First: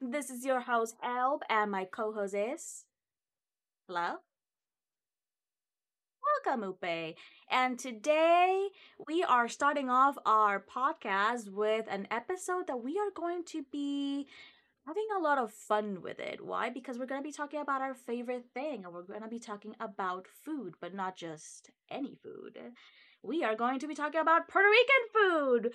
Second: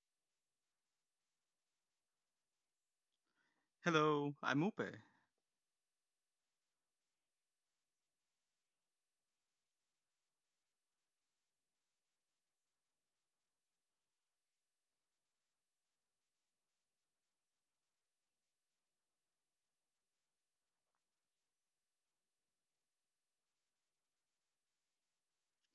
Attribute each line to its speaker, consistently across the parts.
Speaker 1: This is your host, Elb, and my co host is Hello.
Speaker 2: Hello, I'm Upe.
Speaker 1: Welcome, Upe. And today we are starting off our podcast with an episode that we are going to be having a lot of fun with it. Why? Because we're going to be talking about our favorite thing and we're going to be talking about food, but not just any food. We are going to be talking about Puerto Rican food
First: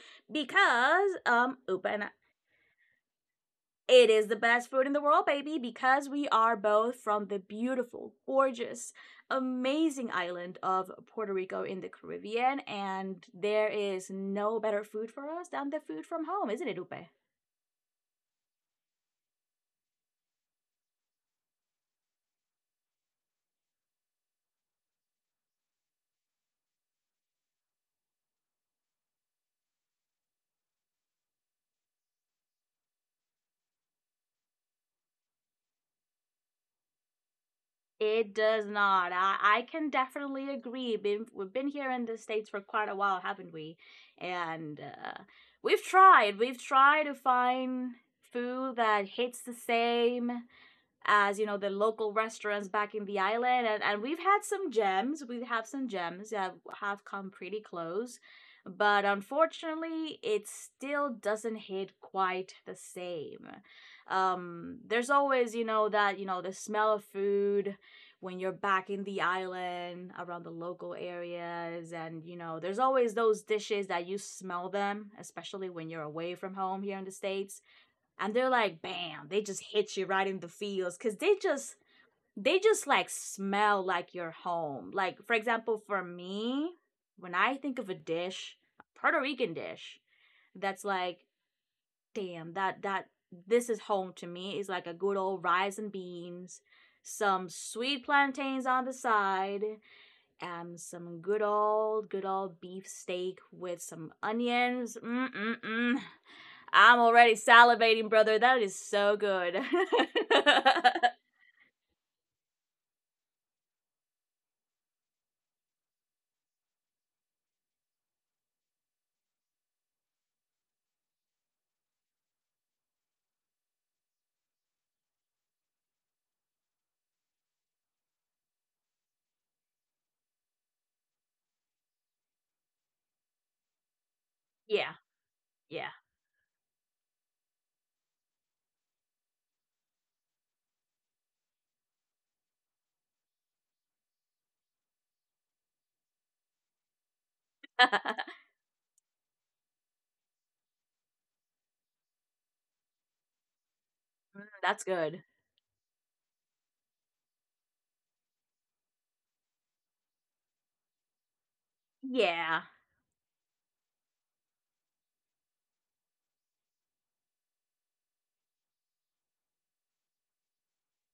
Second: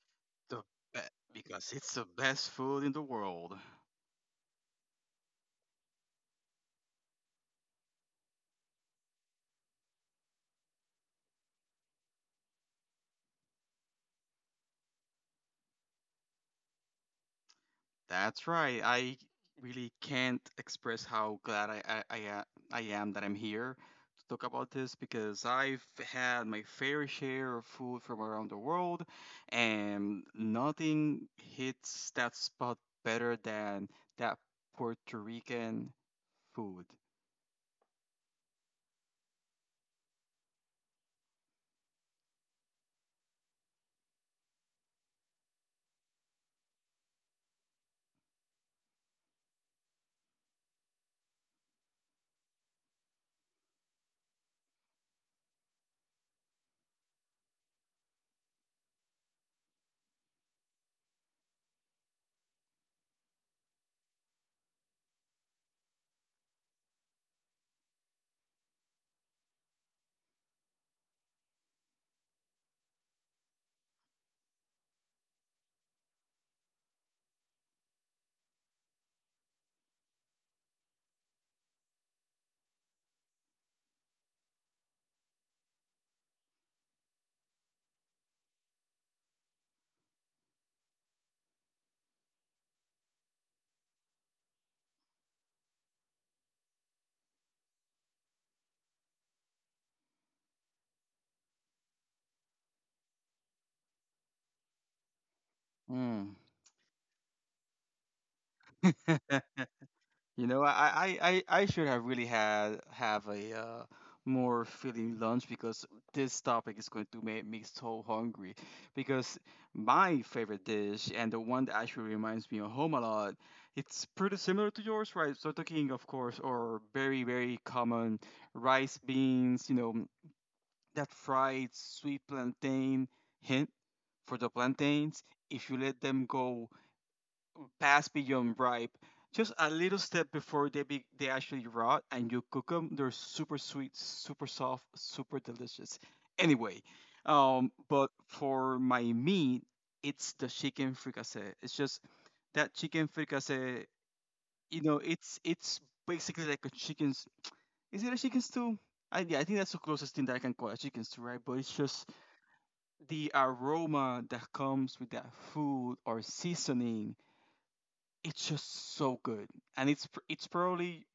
Speaker 2: The be-
Speaker 1: because
Speaker 2: because
Speaker 1: Upa
Speaker 2: it's the
Speaker 1: and I-
Speaker 2: best food in the world.
Speaker 1: it is the best food in the world, baby, because we are both from the beautiful, gorgeous, amazing island of Puerto Rico in the Caribbean, and there is no better food for us than the food from home, isn't it, Upe?
Speaker 2: That's right. I really can't express how glad I am that I'm here to talk about this because I've had my fair share of food from around the world, and nothing hits that spot better than that Puerto Rican food.
Speaker 1: It does not. I can definitely agree. Been, we've been here in the States for quite a while, haven't we? And we've tried. We've tried to find food that hits the same, as you know, the local restaurants back in the island, and we've had some gems. We have some gems that have come pretty close, but unfortunately it still doesn't hit quite the same. Um, there's always, you know, that the smell of food when you're back in the island around the local areas, and you know there's always those dishes that you smell, them especially when you're away from home here in the States, and they're like bam, they just hit you right in the feels because they just, they just like smell like your home. Like for example, for me, when I think of a dish, a Puerto Rican dish that's like, damn, that this is home to me, is like a good old rice and beans, some sweet plantains on the side, and some good old beef steak with some onions. Mm-mm-mm.
Speaker 2: Mm.
Speaker 1: I'm already salivating, brother. That is so good.
Speaker 2: You know, I should have really had have a more filling lunch because this topic is going to make me so hungry. Because my favorite dish and the one that actually reminds me of home a lot, it's pretty similar to yours, right? So talking, of course, or very very common rice beans. You know that fried sweet plantain hint for the
Speaker 1: yeah,
Speaker 2: plantains. If you
Speaker 1: yeah.
Speaker 2: let them go pass beyond ripe. Just a little step before they actually rot and you cook them. They're super sweet, super soft, super delicious. Anyway, but for my meat, it's the chicken fricassee. It's just that chicken fricassee. You
Speaker 1: That's
Speaker 2: know,
Speaker 1: good.
Speaker 2: it's basically like a chicken's. Is it a chicken stew? I yeah, I think that's the closest thing that I can call a chicken stew, right? But it's just
Speaker 1: Yeah.
Speaker 2: the aroma that comes with that food or seasoning, it's just so good, and it's probably,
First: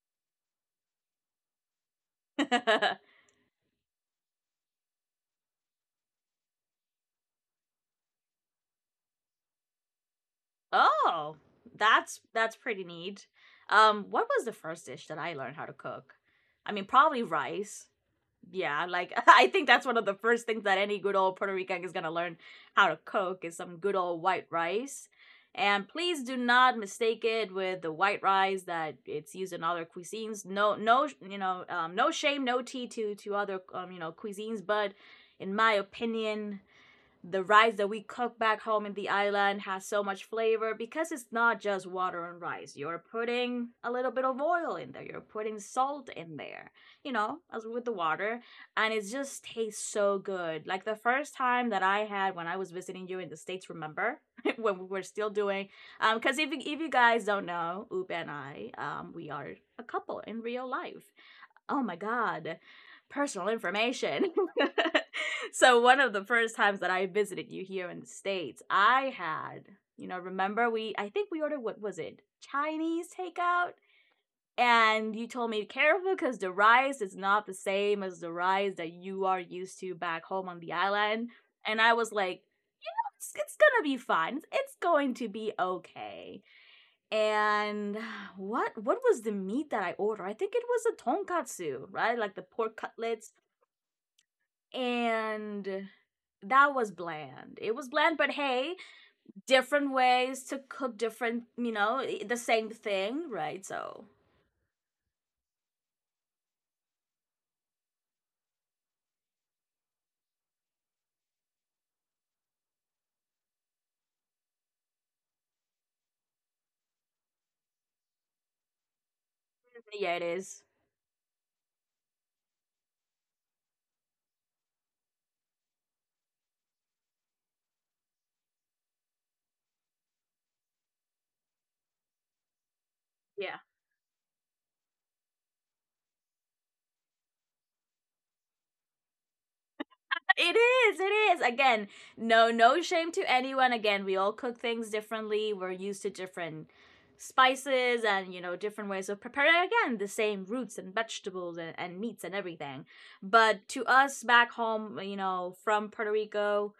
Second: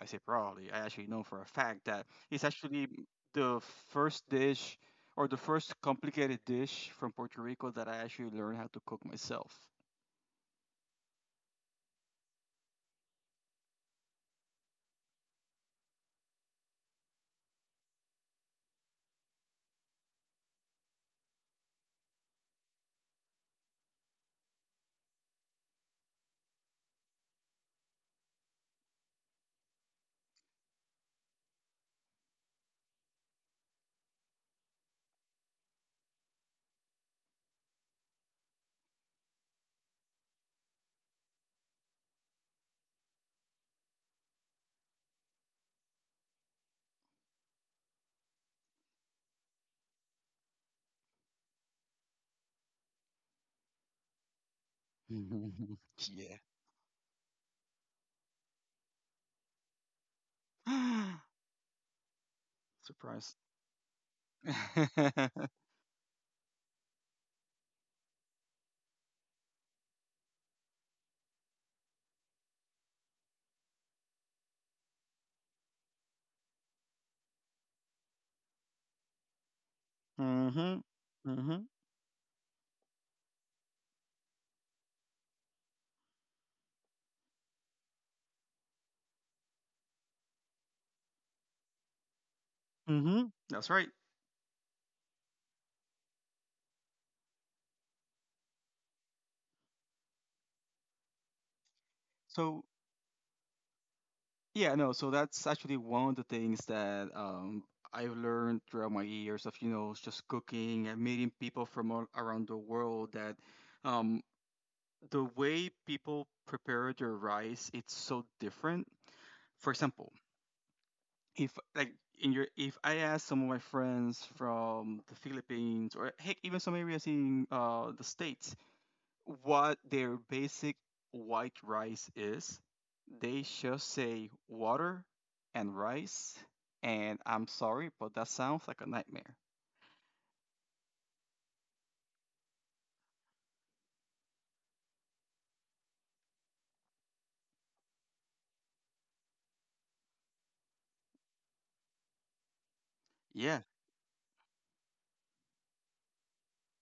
Speaker 2: I say probably I actually know for a fact that it's actually the first dish or the first complicated dish from Puerto Rico that I actually learned how to cook myself.
Speaker 1: Oh, that's pretty neat. What was the first dish that I learned how to cook? I mean, probably rice. Yeah, like I think that's one of the first things that any good old Puerto Rican is gonna learn how to cook is some good old white rice. And please do not mistake it with the white rice that it's used in other cuisines. No, no, you know, no shame, no tea to other you know, cuisines, but in my opinion, the rice that we cook back home in the island has so much flavor because it's not just water and rice. You're putting a little bit of oil in there, you're putting salt in there, you know, as with the water. And it just tastes so good. Like the first time that I had when I was visiting you in the States, remember? When we were still doing,
Speaker 2: Yeah.
Speaker 1: because if you guys don't know, Ube and I, we are a couple in real life. Oh my god,
Speaker 2: Surprise.
Speaker 1: personal information. So one of the first times that I visited you here in the States, I had, you know, remember, we I think we ordered, what was it, Chinese takeout, and you told me careful because the rice is not the same as the rice that you are used to back home on the
Speaker 2: Mhm.
Speaker 1: island.
Speaker 2: Mhm.
Speaker 1: And I was like, it's gonna be fine, it's going to be okay. And what was the meat that I ordered? I think it was a tonkatsu, right? Like the pork
Speaker 2: Mhm.
Speaker 1: cutlets.
Speaker 2: That's right.
Speaker 1: And that was bland. It was bland, but hey, different ways to cook different, you know, eh, the
Speaker 2: So
Speaker 1: same thing, right? So
Speaker 2: Yeah, no, so that's actually one of the things that I've learned throughout my years of, you know, just cooking and meeting people from all around the world that, um, the way people prepare their rice, it's so different. For example,
Speaker 1: yeah, it is.
Speaker 2: if like in your if I ask some of my friends from the Philippines or heck even some areas in the States what their basic white rice is. They
Speaker 1: Yeah.
Speaker 2: just say water and rice, and I'm sorry, but that sounds like a nightmare.
Speaker 1: It is. It is. Again, no, no shame to anyone. Again, we all cook things differently. We're used to different spices and you know different ways of preparing again the same roots and vegetables, and meats and everything,
Speaker 2: Yeah.
Speaker 1: but to us back home, you know, from Puerto Rico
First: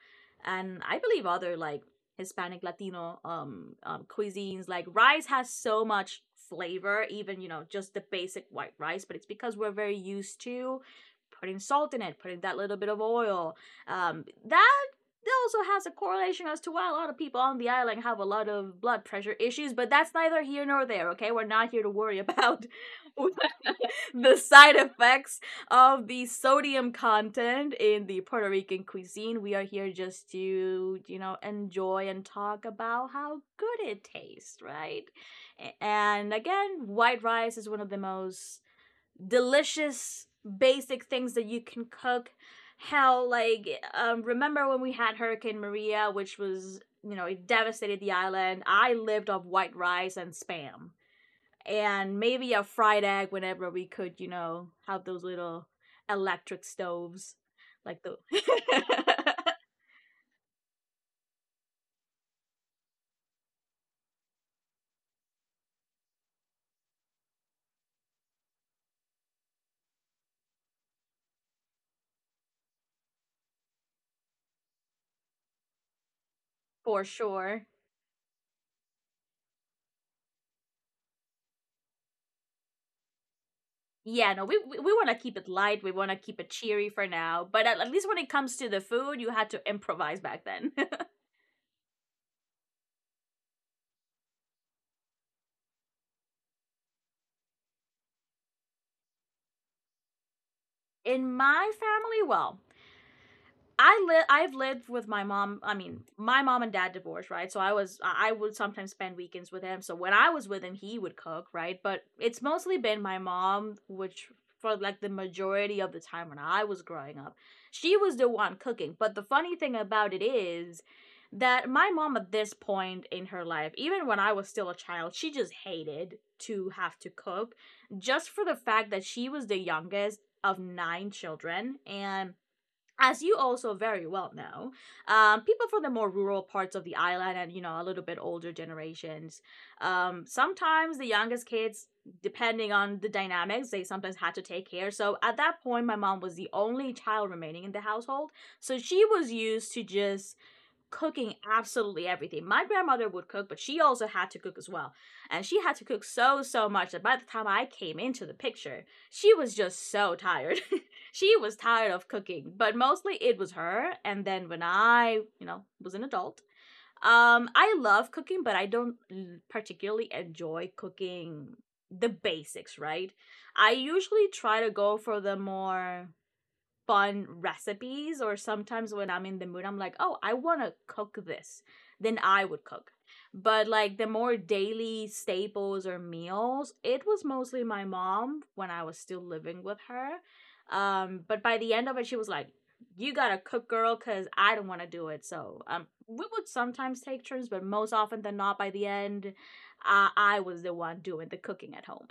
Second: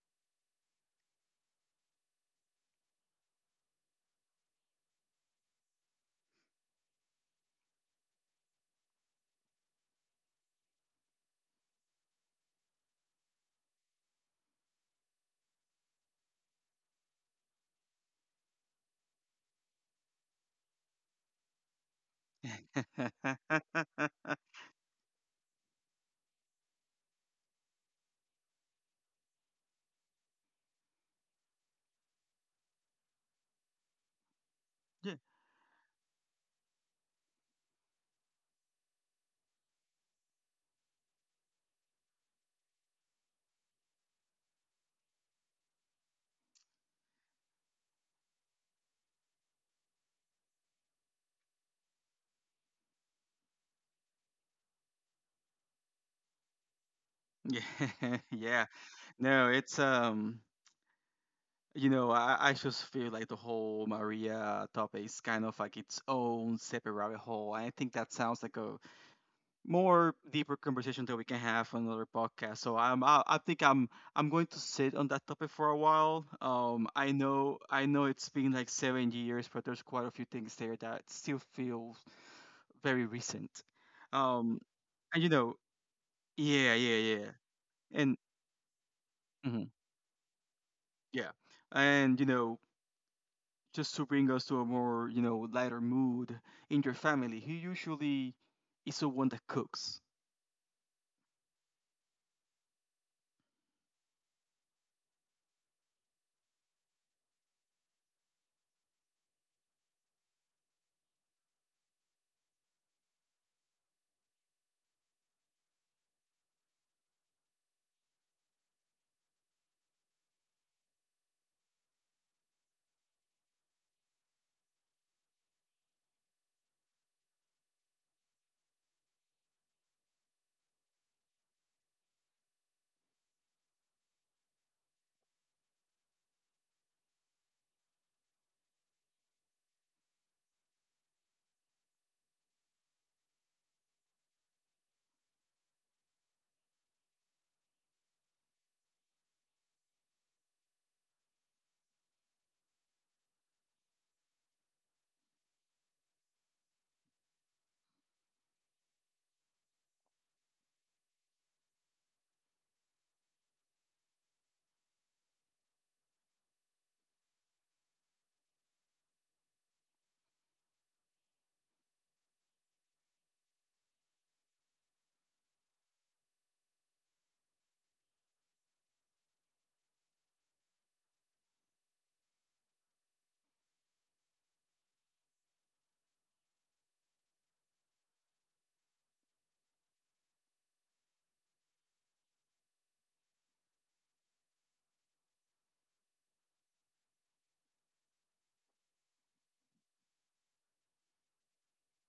Speaker 1: and I believe other like Hispanic Latino cuisines, like rice has so much flavor, even you know just the basic white rice, but it's because we're very used to putting salt in it, putting that little bit of oil. Um, that that also has a correlation as to why a lot of people on the island have a lot of blood pressure issues, but that's neither here nor there, okay? We're not here to worry about the side effects of the sodium content in the Puerto Rican cuisine. We are here just to, you know, enjoy and talk about how good it tastes, right?
Speaker 2: Yeah.
Speaker 1: And again, white rice is one of the most delicious basic things that you can cook. How like, um, remember when we had Hurricane Maria, which was, you know, it devastated the island, I lived off white rice and Spam and maybe a fried egg whenever we could, you know, have those little electric stoves
Speaker 2: Yeah.
Speaker 1: like the
Speaker 2: Yeah. No, it's you know, I just feel like the whole Maria topic is kind of like its own separate rabbit hole. I think that sounds like a more deeper conversation that we can have on another podcast. So I think I'm going to sit on that topic for a while.
Speaker 1: For sure.
Speaker 2: I know it's been like 7 years, but there's quite a few things there that still feel very recent.
Speaker 1: Yeah, no,
Speaker 2: Um,
Speaker 1: we want to
Speaker 2: and you
Speaker 1: keep it
Speaker 2: know,
Speaker 1: light, we want to keep it
Speaker 2: yeah,
Speaker 1: cheery for
Speaker 2: yeah, yeah,
Speaker 1: now, but at least
Speaker 2: and
Speaker 1: when it comes to the food, you had to
Speaker 2: mhm,
Speaker 1: improvise back then.
Speaker 2: yeah, and you know, just to bring us to a more, you know, lighter mood, in your family, he usually is the one that cooks.
Speaker 1: In my family, well, I live. I've lived with my mom. I mean, my mom and dad divorced, right? So I was. I would sometimes spend weekends with him. So when I was with him, he would cook, right? But it's mostly been my mom, which for like the majority of the time when I was growing up, she was the one cooking. But the funny thing about it is that my mom at this point in her life, even when I was still a child, she just hated to have to cook, just for the fact that she was the youngest of nine children, and as you also very well know, people from the more rural parts of the island and you know a little bit older generations, sometimes the youngest kids, depending on the dynamics, they sometimes had to take care. So at that point, my mom was the only child remaining in the household, so she was used to just cooking absolutely everything. My grandmother would cook, but she also had to cook as well. And she had to cook so, so much that by the time I came into the picture, she was just so tired. She was tired of cooking, but mostly it was her. And then when I, you know, was an adult, I love cooking, but I don't particularly enjoy cooking the basics, right? I usually try to go for the more fun recipes, or sometimes when I'm in the mood I'm like, "Oh, I want to cook this." Then I would cook. But like the more daily staples or meals, it was mostly my mom when I was still living with her. Um, but by the end of it she was like, "You got to cook, girl, cuz I don't want to do it." So, um, we would sometimes take turns, but most often than not, by the end, I was the one doing the cooking at home.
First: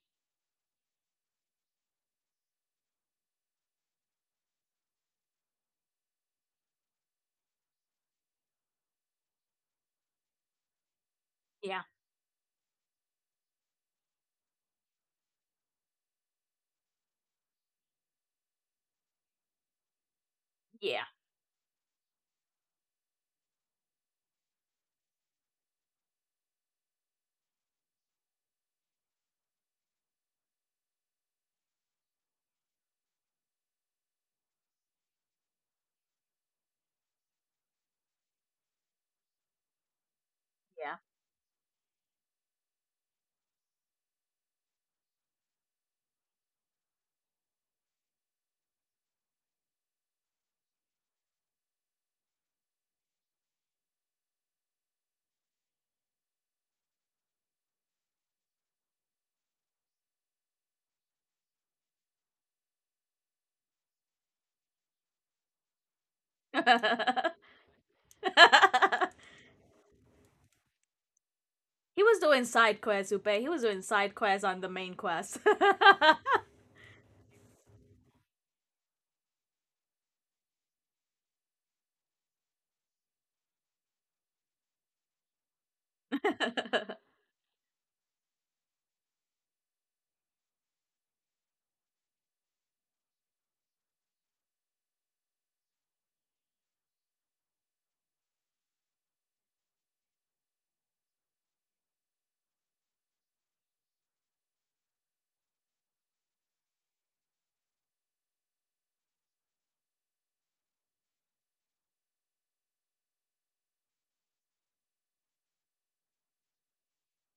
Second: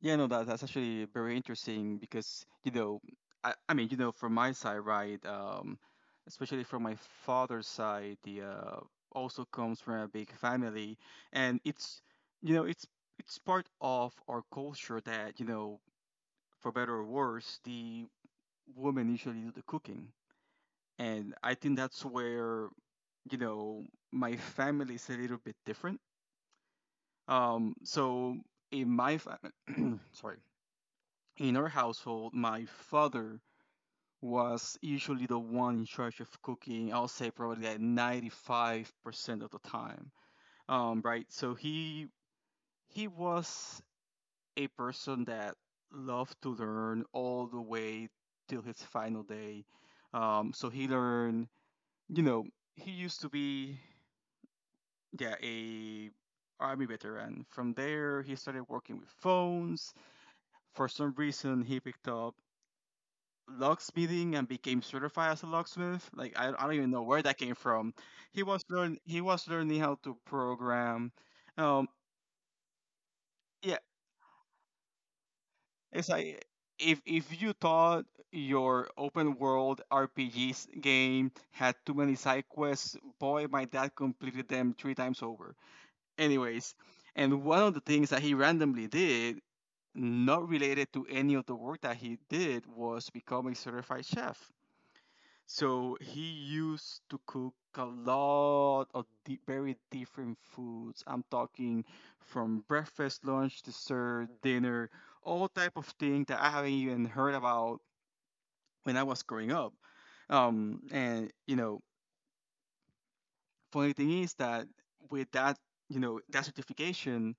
Speaker 2: Yeah, no, that, that's actually very interesting because, you know, I mean, you know, from my side, right, especially from my father's side, the also comes from a big family, and
Speaker 1: Yeah.
Speaker 2: you know, it's part of our culture that, you know, for better or worse, the woman usually do the cooking,
Speaker 1: Yeah.
Speaker 2: and I think that's where, you know, my family is a little bit different. So in my family, sorry, in our household, my father was usually the one in charge of cooking. I'll say probably like 95% of the time. Right. So he was a person that loved to learn all the way till his final day. So he learned, you know, he used to be, yeah, a army veteran. From there, he started working with phones. For some reason, he picked up locksmithing and became certified as a locksmith. Like I don't even know where
Speaker 1: Yeah.
Speaker 2: that came from. He was learning how to program. Um,
Speaker 1: He was doing side quests, Upe. He was
Speaker 2: yeah,
Speaker 1: doing side quests on the main quest.
Speaker 2: it's like if you thought your open world RPGs game had too many side quests, boy, my dad completed them three times over. Anyways, and one of the things that he randomly did. Not related to any of the work that he did was become a certified chef. So he used to cook a lot of very different foods. I'm talking from breakfast, lunch, dessert, dinner, all type of thing that I haven't even heard about when I was growing up. And you know, funny thing is that with that, you know, that certification,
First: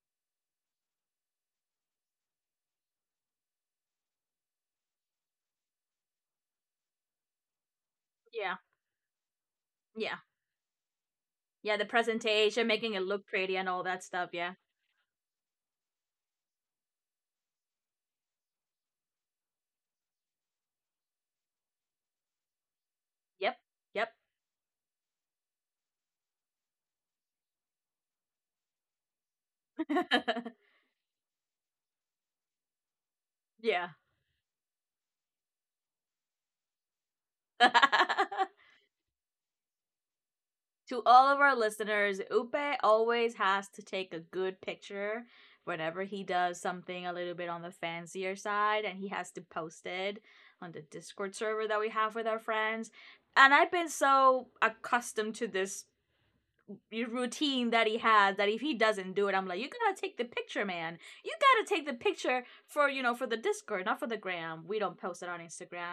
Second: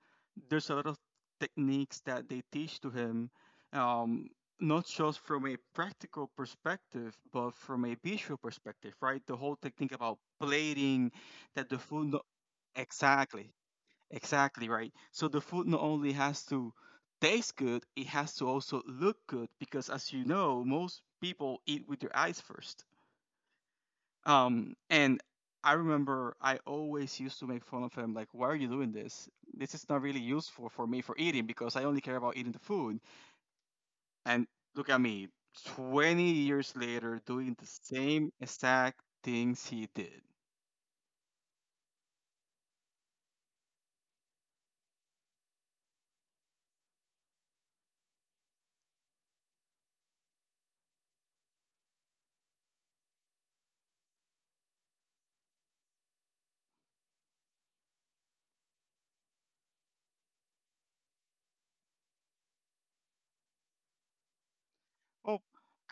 Speaker 2: there's a lot of techniques that they teach to him, um, not just from a practical perspective, but from a visual
Speaker 1: Yeah,
Speaker 2: perspective, right? The whole technique
Speaker 1: yeah,
Speaker 2: about plating, that
Speaker 1: yeah.
Speaker 2: the
Speaker 1: The
Speaker 2: food no-
Speaker 1: presentation, making it look
Speaker 2: exactly,
Speaker 1: pretty, and all that stuff. Yeah.
Speaker 2: exactly right. So the food not only has to taste good, it has to also look good because, as you know, most people eat with their eyes first.
Speaker 1: Yep. Yep.
Speaker 2: And I remember I always used to make fun of him, like, why are you doing this? This is not really useful for me for eating because I only care about eating the food.
Speaker 1: Yeah.
Speaker 2: And look at me, 20 years later, doing the same exact things he did.
Speaker 1: To all of our listeners, Upe always has to take a good picture whenever he does something a little bit on the fancier side, and he has to post it on the Discord server that we have with our friends. And I've been so accustomed to this routine that he has that if he doesn't do it, I'm like, you gotta take the picture, man. You gotta take the picture for, you know, for the Discord, not for the gram. We don't post it on
Speaker 2: Oh,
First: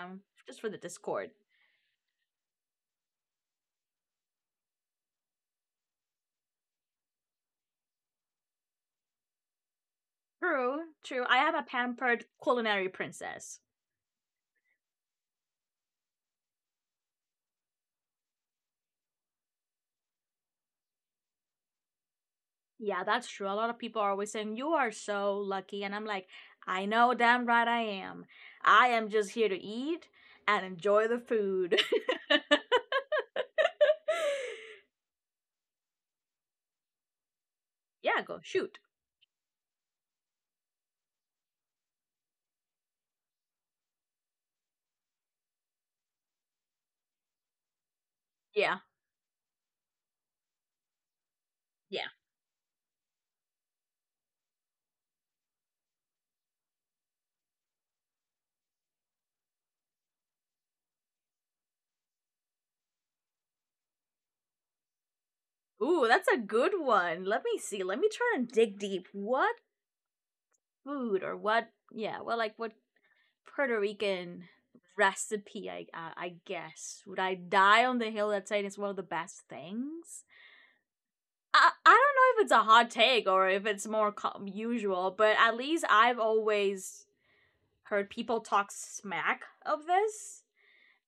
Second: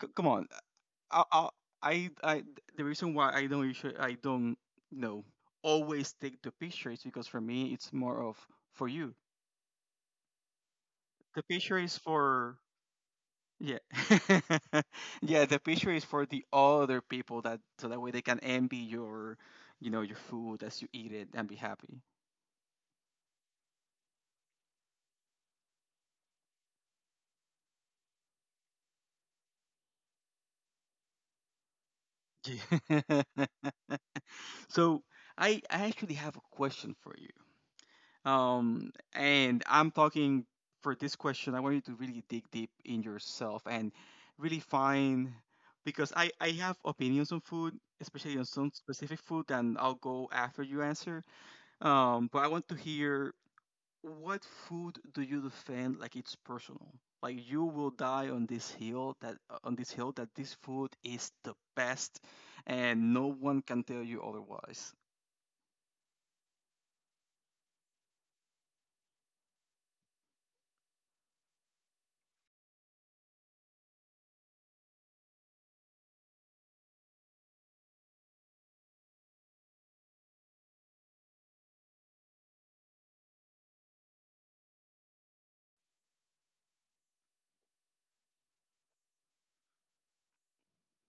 Speaker 2: come on.
Speaker 1: just for the
Speaker 2: I,
Speaker 1: Discord.
Speaker 2: I, I, I, the reason why I don't usually, I don't, you know, always take the picture is because for me, it's more of for you.
Speaker 1: True, true. I
Speaker 2: The
Speaker 1: am a
Speaker 2: picture is
Speaker 1: pampered
Speaker 2: for
Speaker 1: culinary princess.
Speaker 2: Yeah. Yeah, the picture is for the other people that so that way they can envy your, you know, your food as you eat it and be happy.
Speaker 1: Yeah, that's true, a lot of people are always saying you are so lucky and I'm like, I know, damn right I am. I am just here to eat and enjoy the food.
Speaker 2: Yeah. So I actually have a question for you.
Speaker 1: Yeah, go, shoot.
Speaker 2: Um, and I'm talking, for this question, I want you to really dig deep in yourself and really find because I have opinions on food, especially on some
Speaker 1: Yeah.
Speaker 2: specific food, and I'll go after you answer.
Speaker 1: Yeah.
Speaker 2: But I want to hear, what food do you defend like it's personal? Like you will die on this hill that this food is the best and no one can tell you otherwise.
Speaker 1: Ooh, that's a good one. Let me see. Let me try and dig deep. What food or what? Yeah, well, like what Puerto Rican recipe? I guess, would I die on the hill that's saying it's one of the best things? I don't know if it's a hot take or if it's more usual, but at least I've always heard people talk smack of this,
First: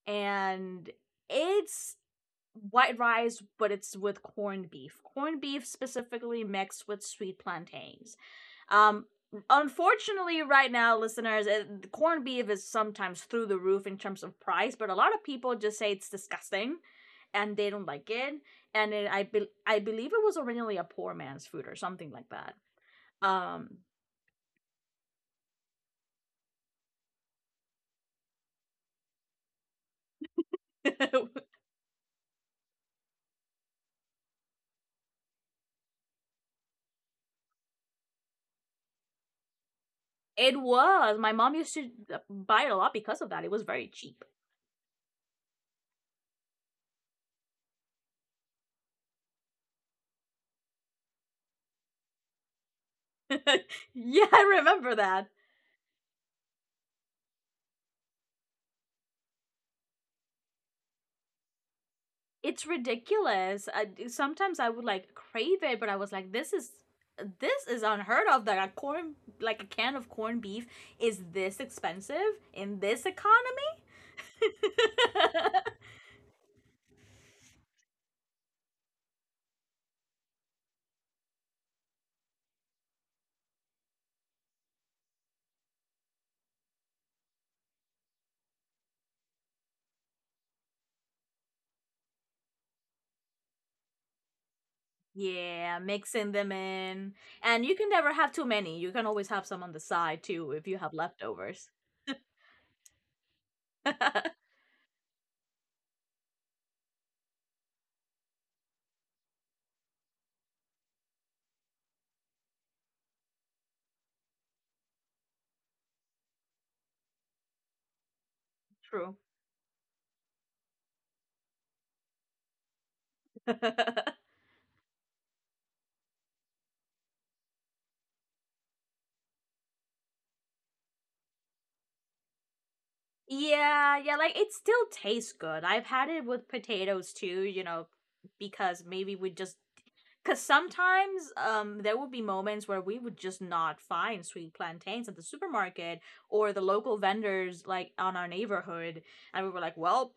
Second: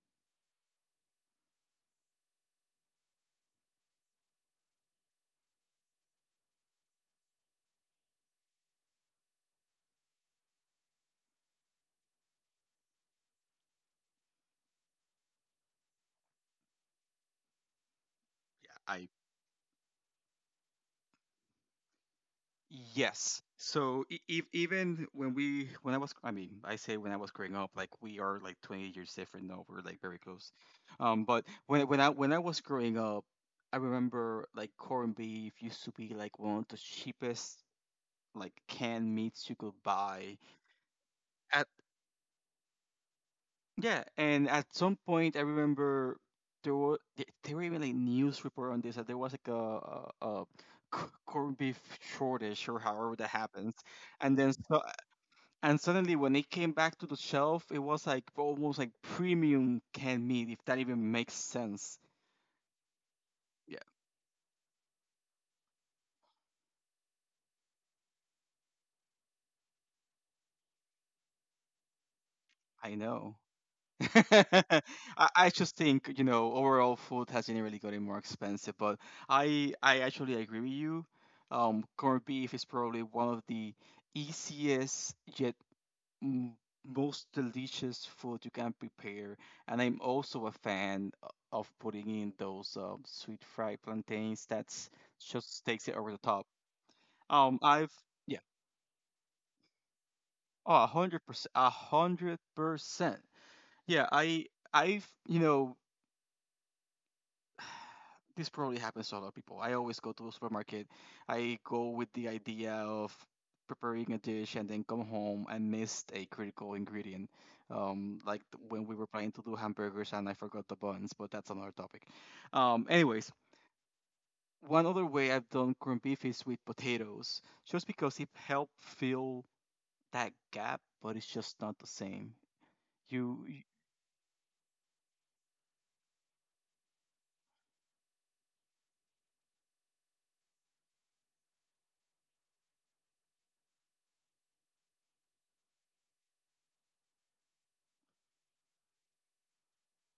Speaker 1: and it's white rice, but it's with corned beef. Corned beef specifically mixed with sweet plantains. Um, unfortunately, right now, listeners, it, corned beef is sometimes through the roof in terms of price, but a lot of people just say it's disgusting, and they don't like it. And
Speaker 2: I
Speaker 1: I believe it was originally a poor man's food or something like that.
Speaker 2: Yes.
Speaker 1: Um,
Speaker 2: So even when we when I was I mean I say when I was growing up like we are like 20 years different now we're like very close. Um, but when I was growing up I remember like corned beef used to be like one of the cheapest like canned meats you could buy
Speaker 1: it was. My mom
Speaker 2: at.
Speaker 1: used to buy it a lot because of that. It was very
Speaker 2: Yeah,
Speaker 1: cheap.
Speaker 2: and at some point, I remember there were there were even like news report on this that there was like a corned beef shortage or however that happens,
Speaker 1: Yeah,
Speaker 2: and then
Speaker 1: I
Speaker 2: so
Speaker 1: remember that.
Speaker 2: and suddenly when it came back to the shelf, it was like almost like premium canned meat, if that even makes sense.
Speaker 1: It's ridiculous.
Speaker 2: Yeah,
Speaker 1: I, sometimes I would like crave it, but I was like, this is unheard of that a corn like a can of corned beef is this expensive in
Speaker 2: I
Speaker 1: this
Speaker 2: know.
Speaker 1: economy.
Speaker 2: I, I just think you know overall food has generally gotten more expensive, but I actually agree with you. Corned beef is probably one of the easiest yet m- most delicious food you can prepare, and I'm also a fan of putting in those sweet fried plantains. That's Just
Speaker 1: Yeah,
Speaker 2: takes it over the
Speaker 1: mixing
Speaker 2: top.
Speaker 1: them in. And you can
Speaker 2: I've
Speaker 1: never have
Speaker 2: Yeah,
Speaker 1: too many. You can always have some on the side too if
Speaker 2: oh,
Speaker 1: you
Speaker 2: a
Speaker 1: have
Speaker 2: hundred percent, a
Speaker 1: leftovers.
Speaker 2: hundred percent. Yeah, I I've you know this probably happens to a lot of people. I always go to the supermarket. I go with the idea of preparing a dish and then come home and missed a critical ingredient. Like when we were
Speaker 1: True.
Speaker 2: planning to do hamburgers and I forgot the buns, but that's another topic. Anyways, one other way I've done corned beef is with potatoes, just because it helped fill that gap, but it's just not the same. You
Speaker 1: Yeah, yeah, like it still tastes good. I've had it with potatoes too, because maybe we just because sometimes there would be moments where we would just not find sweet plantains at the supermarket or the local vendors like on our neighborhood, and we were like, well,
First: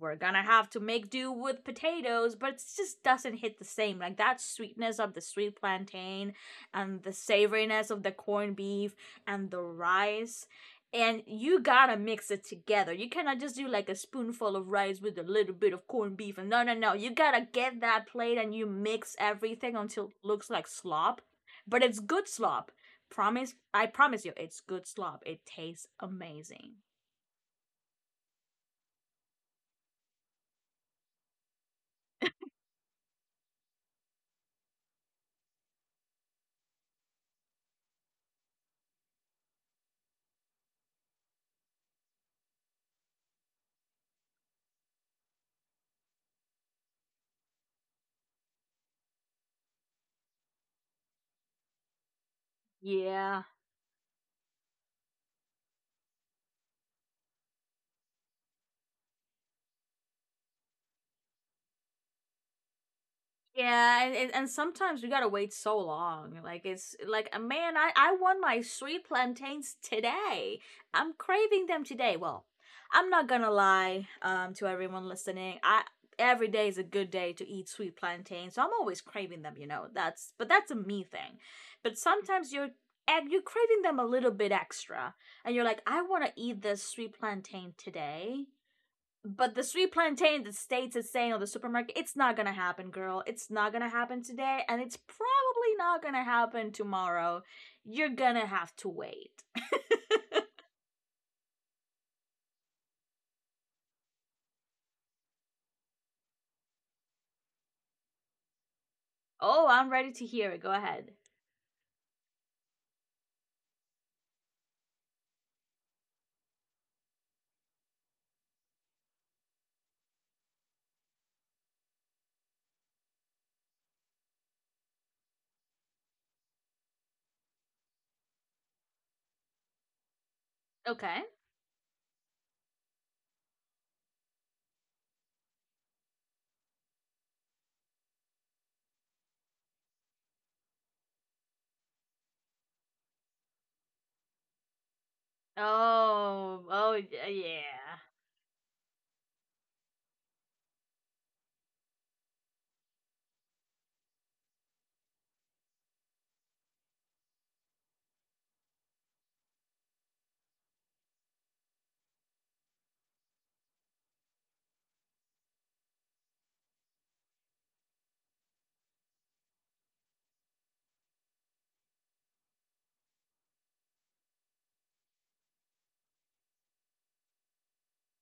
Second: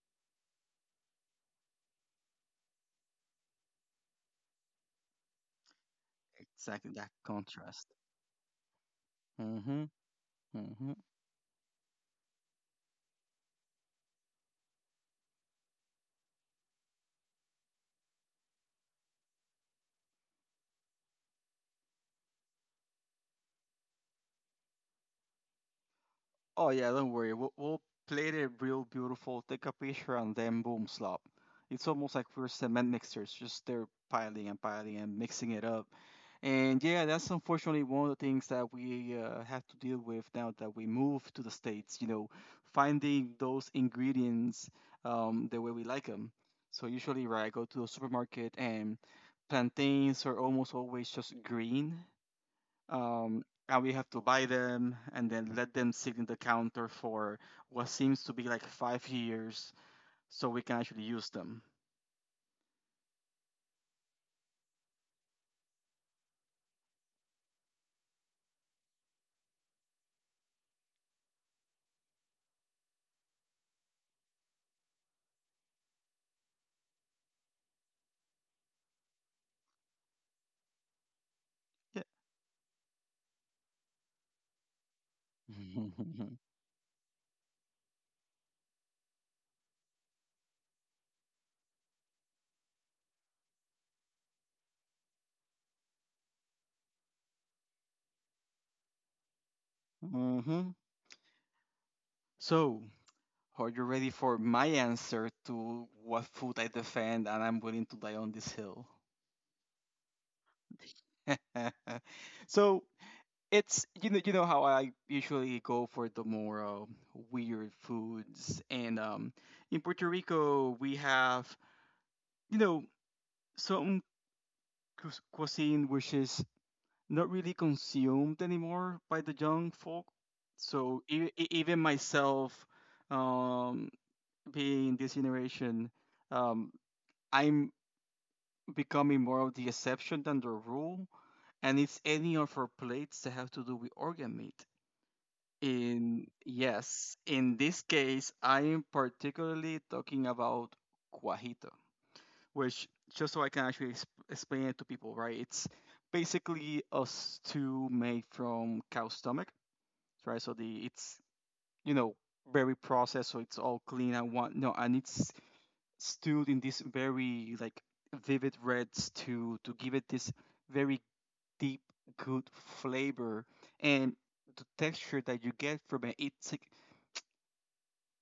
Speaker 1: we're gonna have to make do with potatoes, but it just doesn't hit the same. Like that sweetness of the sweet plantain
Speaker 2: Exactly,
Speaker 1: and
Speaker 2: that
Speaker 1: the savoriness
Speaker 2: contrast.
Speaker 1: of the corned beef and the
Speaker 2: Mm-hmm.
Speaker 1: rice,
Speaker 2: Mm-hmm.
Speaker 1: and you gotta mix it together. You cannot just do like a spoonful of rice with a little bit of corned beef. And no, no, no. You gotta get that plate and you mix everything until it looks like slop, but it's good slop. Promise, I promise you, it's good slop. It tastes
Speaker 2: Oh
Speaker 1: amazing.
Speaker 2: yeah, don't worry. We'll plate it real beautiful, take a picture, and then boom, slop. It's almost like we're cement mixers, just they're piling and piling and mixing it up. And yeah, that's unfortunately one of the things that we have to deal with now that we move to the States, you know, finding those ingredients the way we like them. So usually, right, I go to the supermarket and plantains are almost always just green,
Speaker 1: Yeah.
Speaker 2: um, and we have to buy them and then let them sit in the counter for what seems to be like 5 years so we can actually use them.
Speaker 1: Yeah, and sometimes we gotta wait so long. Like it's like, man, I want my sweet plantains today. I'm craving them today. Well, I'm not gonna lie, to everyone listening. I every day is a good day to eat sweet plantains. So I'm always craving them. That's but that's a me thing. But
Speaker 2: Yeah.
Speaker 1: sometimes you're and you're craving them a little bit extra, and you're like, I want to eat this sweet plantain today, but the sweet plantain that states it's saying on the supermarket, it's not gonna happen, girl. It's not gonna happen today, and it's probably not gonna happen tomorrow. You're gonna have to wait.
Speaker 2: Hmm. So, are you ready for my answer to what food I defend and I'm willing to die on this hill?
Speaker 1: Oh, I'm ready to hear it. Go ahead.
Speaker 2: So it's you know how I usually go for the more weird foods, and in Puerto Rico we have you know some cuisine which is not really consumed anymore by the young folk. So
Speaker 1: Okay.
Speaker 2: even myself, um, being in this generation, um, I'm becoming more of the exception than the rule. And it's any of our plates that have to do with organ meat. In
Speaker 1: Oh, oh,
Speaker 2: Yes, in
Speaker 1: yeah.
Speaker 2: this case, I am particularly talking about cuajito. Which just so I can actually explain it to people, right? It's basically a stew made from cow stomach, right? So the it's you know very processed, so it's all clean and what no, and it's stewed in this very like vivid reds to give it this very deep good flavor, and the texture that you get from it, it's like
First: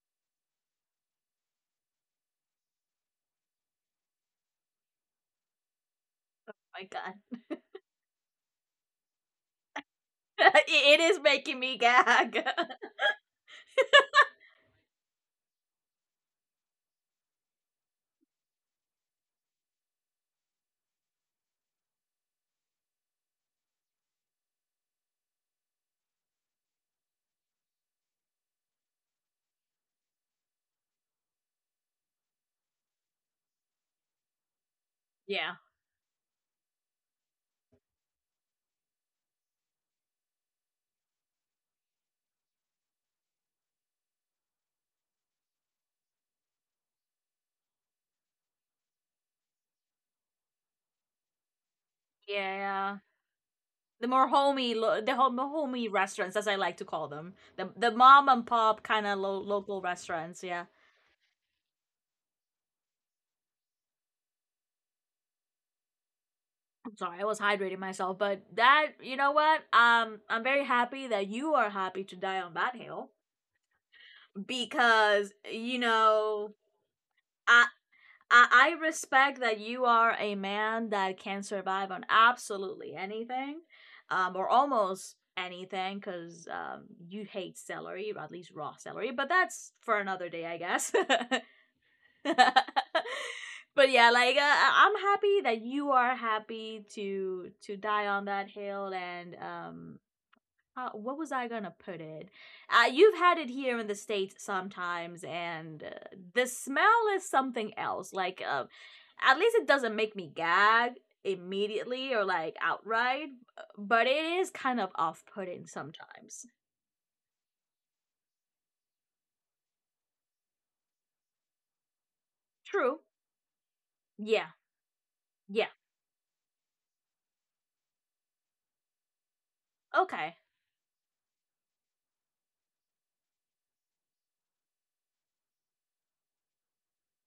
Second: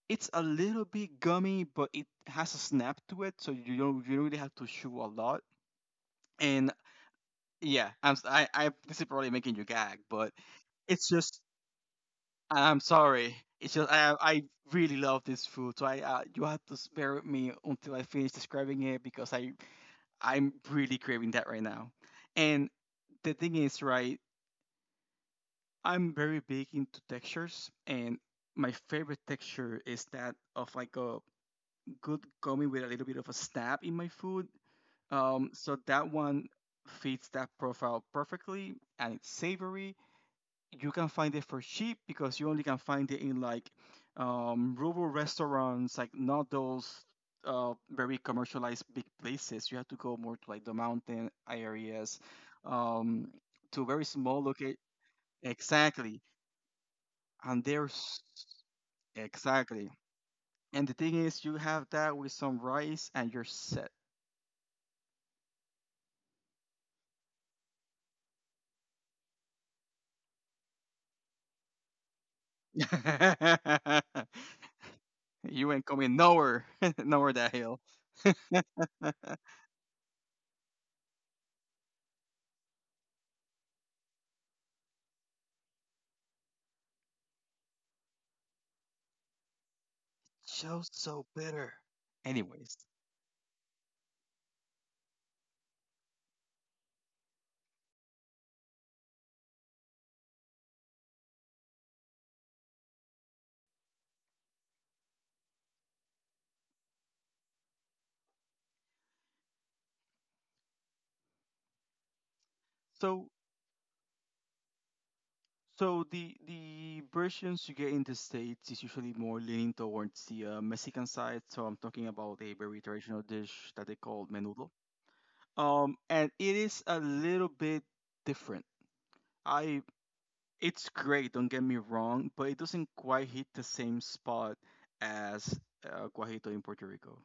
Speaker 2: it's a little bit gummy, but it has a snap to it, so you don't really have to chew a lot, and
Speaker 1: My God,
Speaker 2: yeah. I'm. S- I. I- This is probably making you gag, but
Speaker 1: it
Speaker 2: it's
Speaker 1: is
Speaker 2: just.
Speaker 1: making me gag.
Speaker 2: I'm sorry. It's just. I really love this food, so I. You have to spare me until I finish describing it, because I. I'm really craving that right now, and the thing is, right? I'm very big into textures, and my favorite texture is that of like a good gummy with a little bit of a snap in my food. Um,
Speaker 1: Yeah,
Speaker 2: so that one fits that profile perfectly, and it's savory. You can find it for cheap because you only can find it in like rural restaurants, like not those very commercialized big places. You have to go more to like the mountain areas,
Speaker 1: yeah.
Speaker 2: um, to
Speaker 1: The
Speaker 2: very
Speaker 1: more
Speaker 2: small
Speaker 1: homey,
Speaker 2: locate.
Speaker 1: the homey
Speaker 2: Exactly,
Speaker 1: restaurants, as I like to call them,
Speaker 2: and
Speaker 1: the
Speaker 2: there's
Speaker 1: mom and pop kind of local
Speaker 2: exactly.
Speaker 1: restaurants. Yeah.
Speaker 2: And the thing is, you have that with some rice and you're set.
Speaker 1: I'm sorry, I was hydrating myself, but that you know what? I'm very happy that you are happy to die on that hill because
Speaker 2: You
Speaker 1: you
Speaker 2: ain't coming
Speaker 1: know
Speaker 2: nowhere, nowhere that
Speaker 1: I,
Speaker 2: hill.
Speaker 1: I respect that you are a man that can survive on absolutely anything, or almost anything because you hate celery, or at least raw celery, but that's for another day I
Speaker 2: Joe's
Speaker 1: guess.
Speaker 2: so bitter. Anyways,
Speaker 1: But yeah, like I am happy that you are happy to die on that hill. And what was I gonna put it? You've had it here in the states sometimes, and the smell is something else. Like at least it doesn't make me gag immediately or like outright,
Speaker 2: so
Speaker 1: but it is kind of off putting
Speaker 2: So the
Speaker 1: sometimes.
Speaker 2: the versions you get in the States is usually more leaning towards the Mexican side. So I'm talking about a very
Speaker 1: True.
Speaker 2: traditional dish that they call
Speaker 1: Yeah.
Speaker 2: menudo.
Speaker 1: Yeah.
Speaker 2: And it is a little bit different. I
Speaker 1: Okay.
Speaker 2: It's great, don't get me wrong, but it doesn't quite hit the same spot as guajito in Puerto Rico.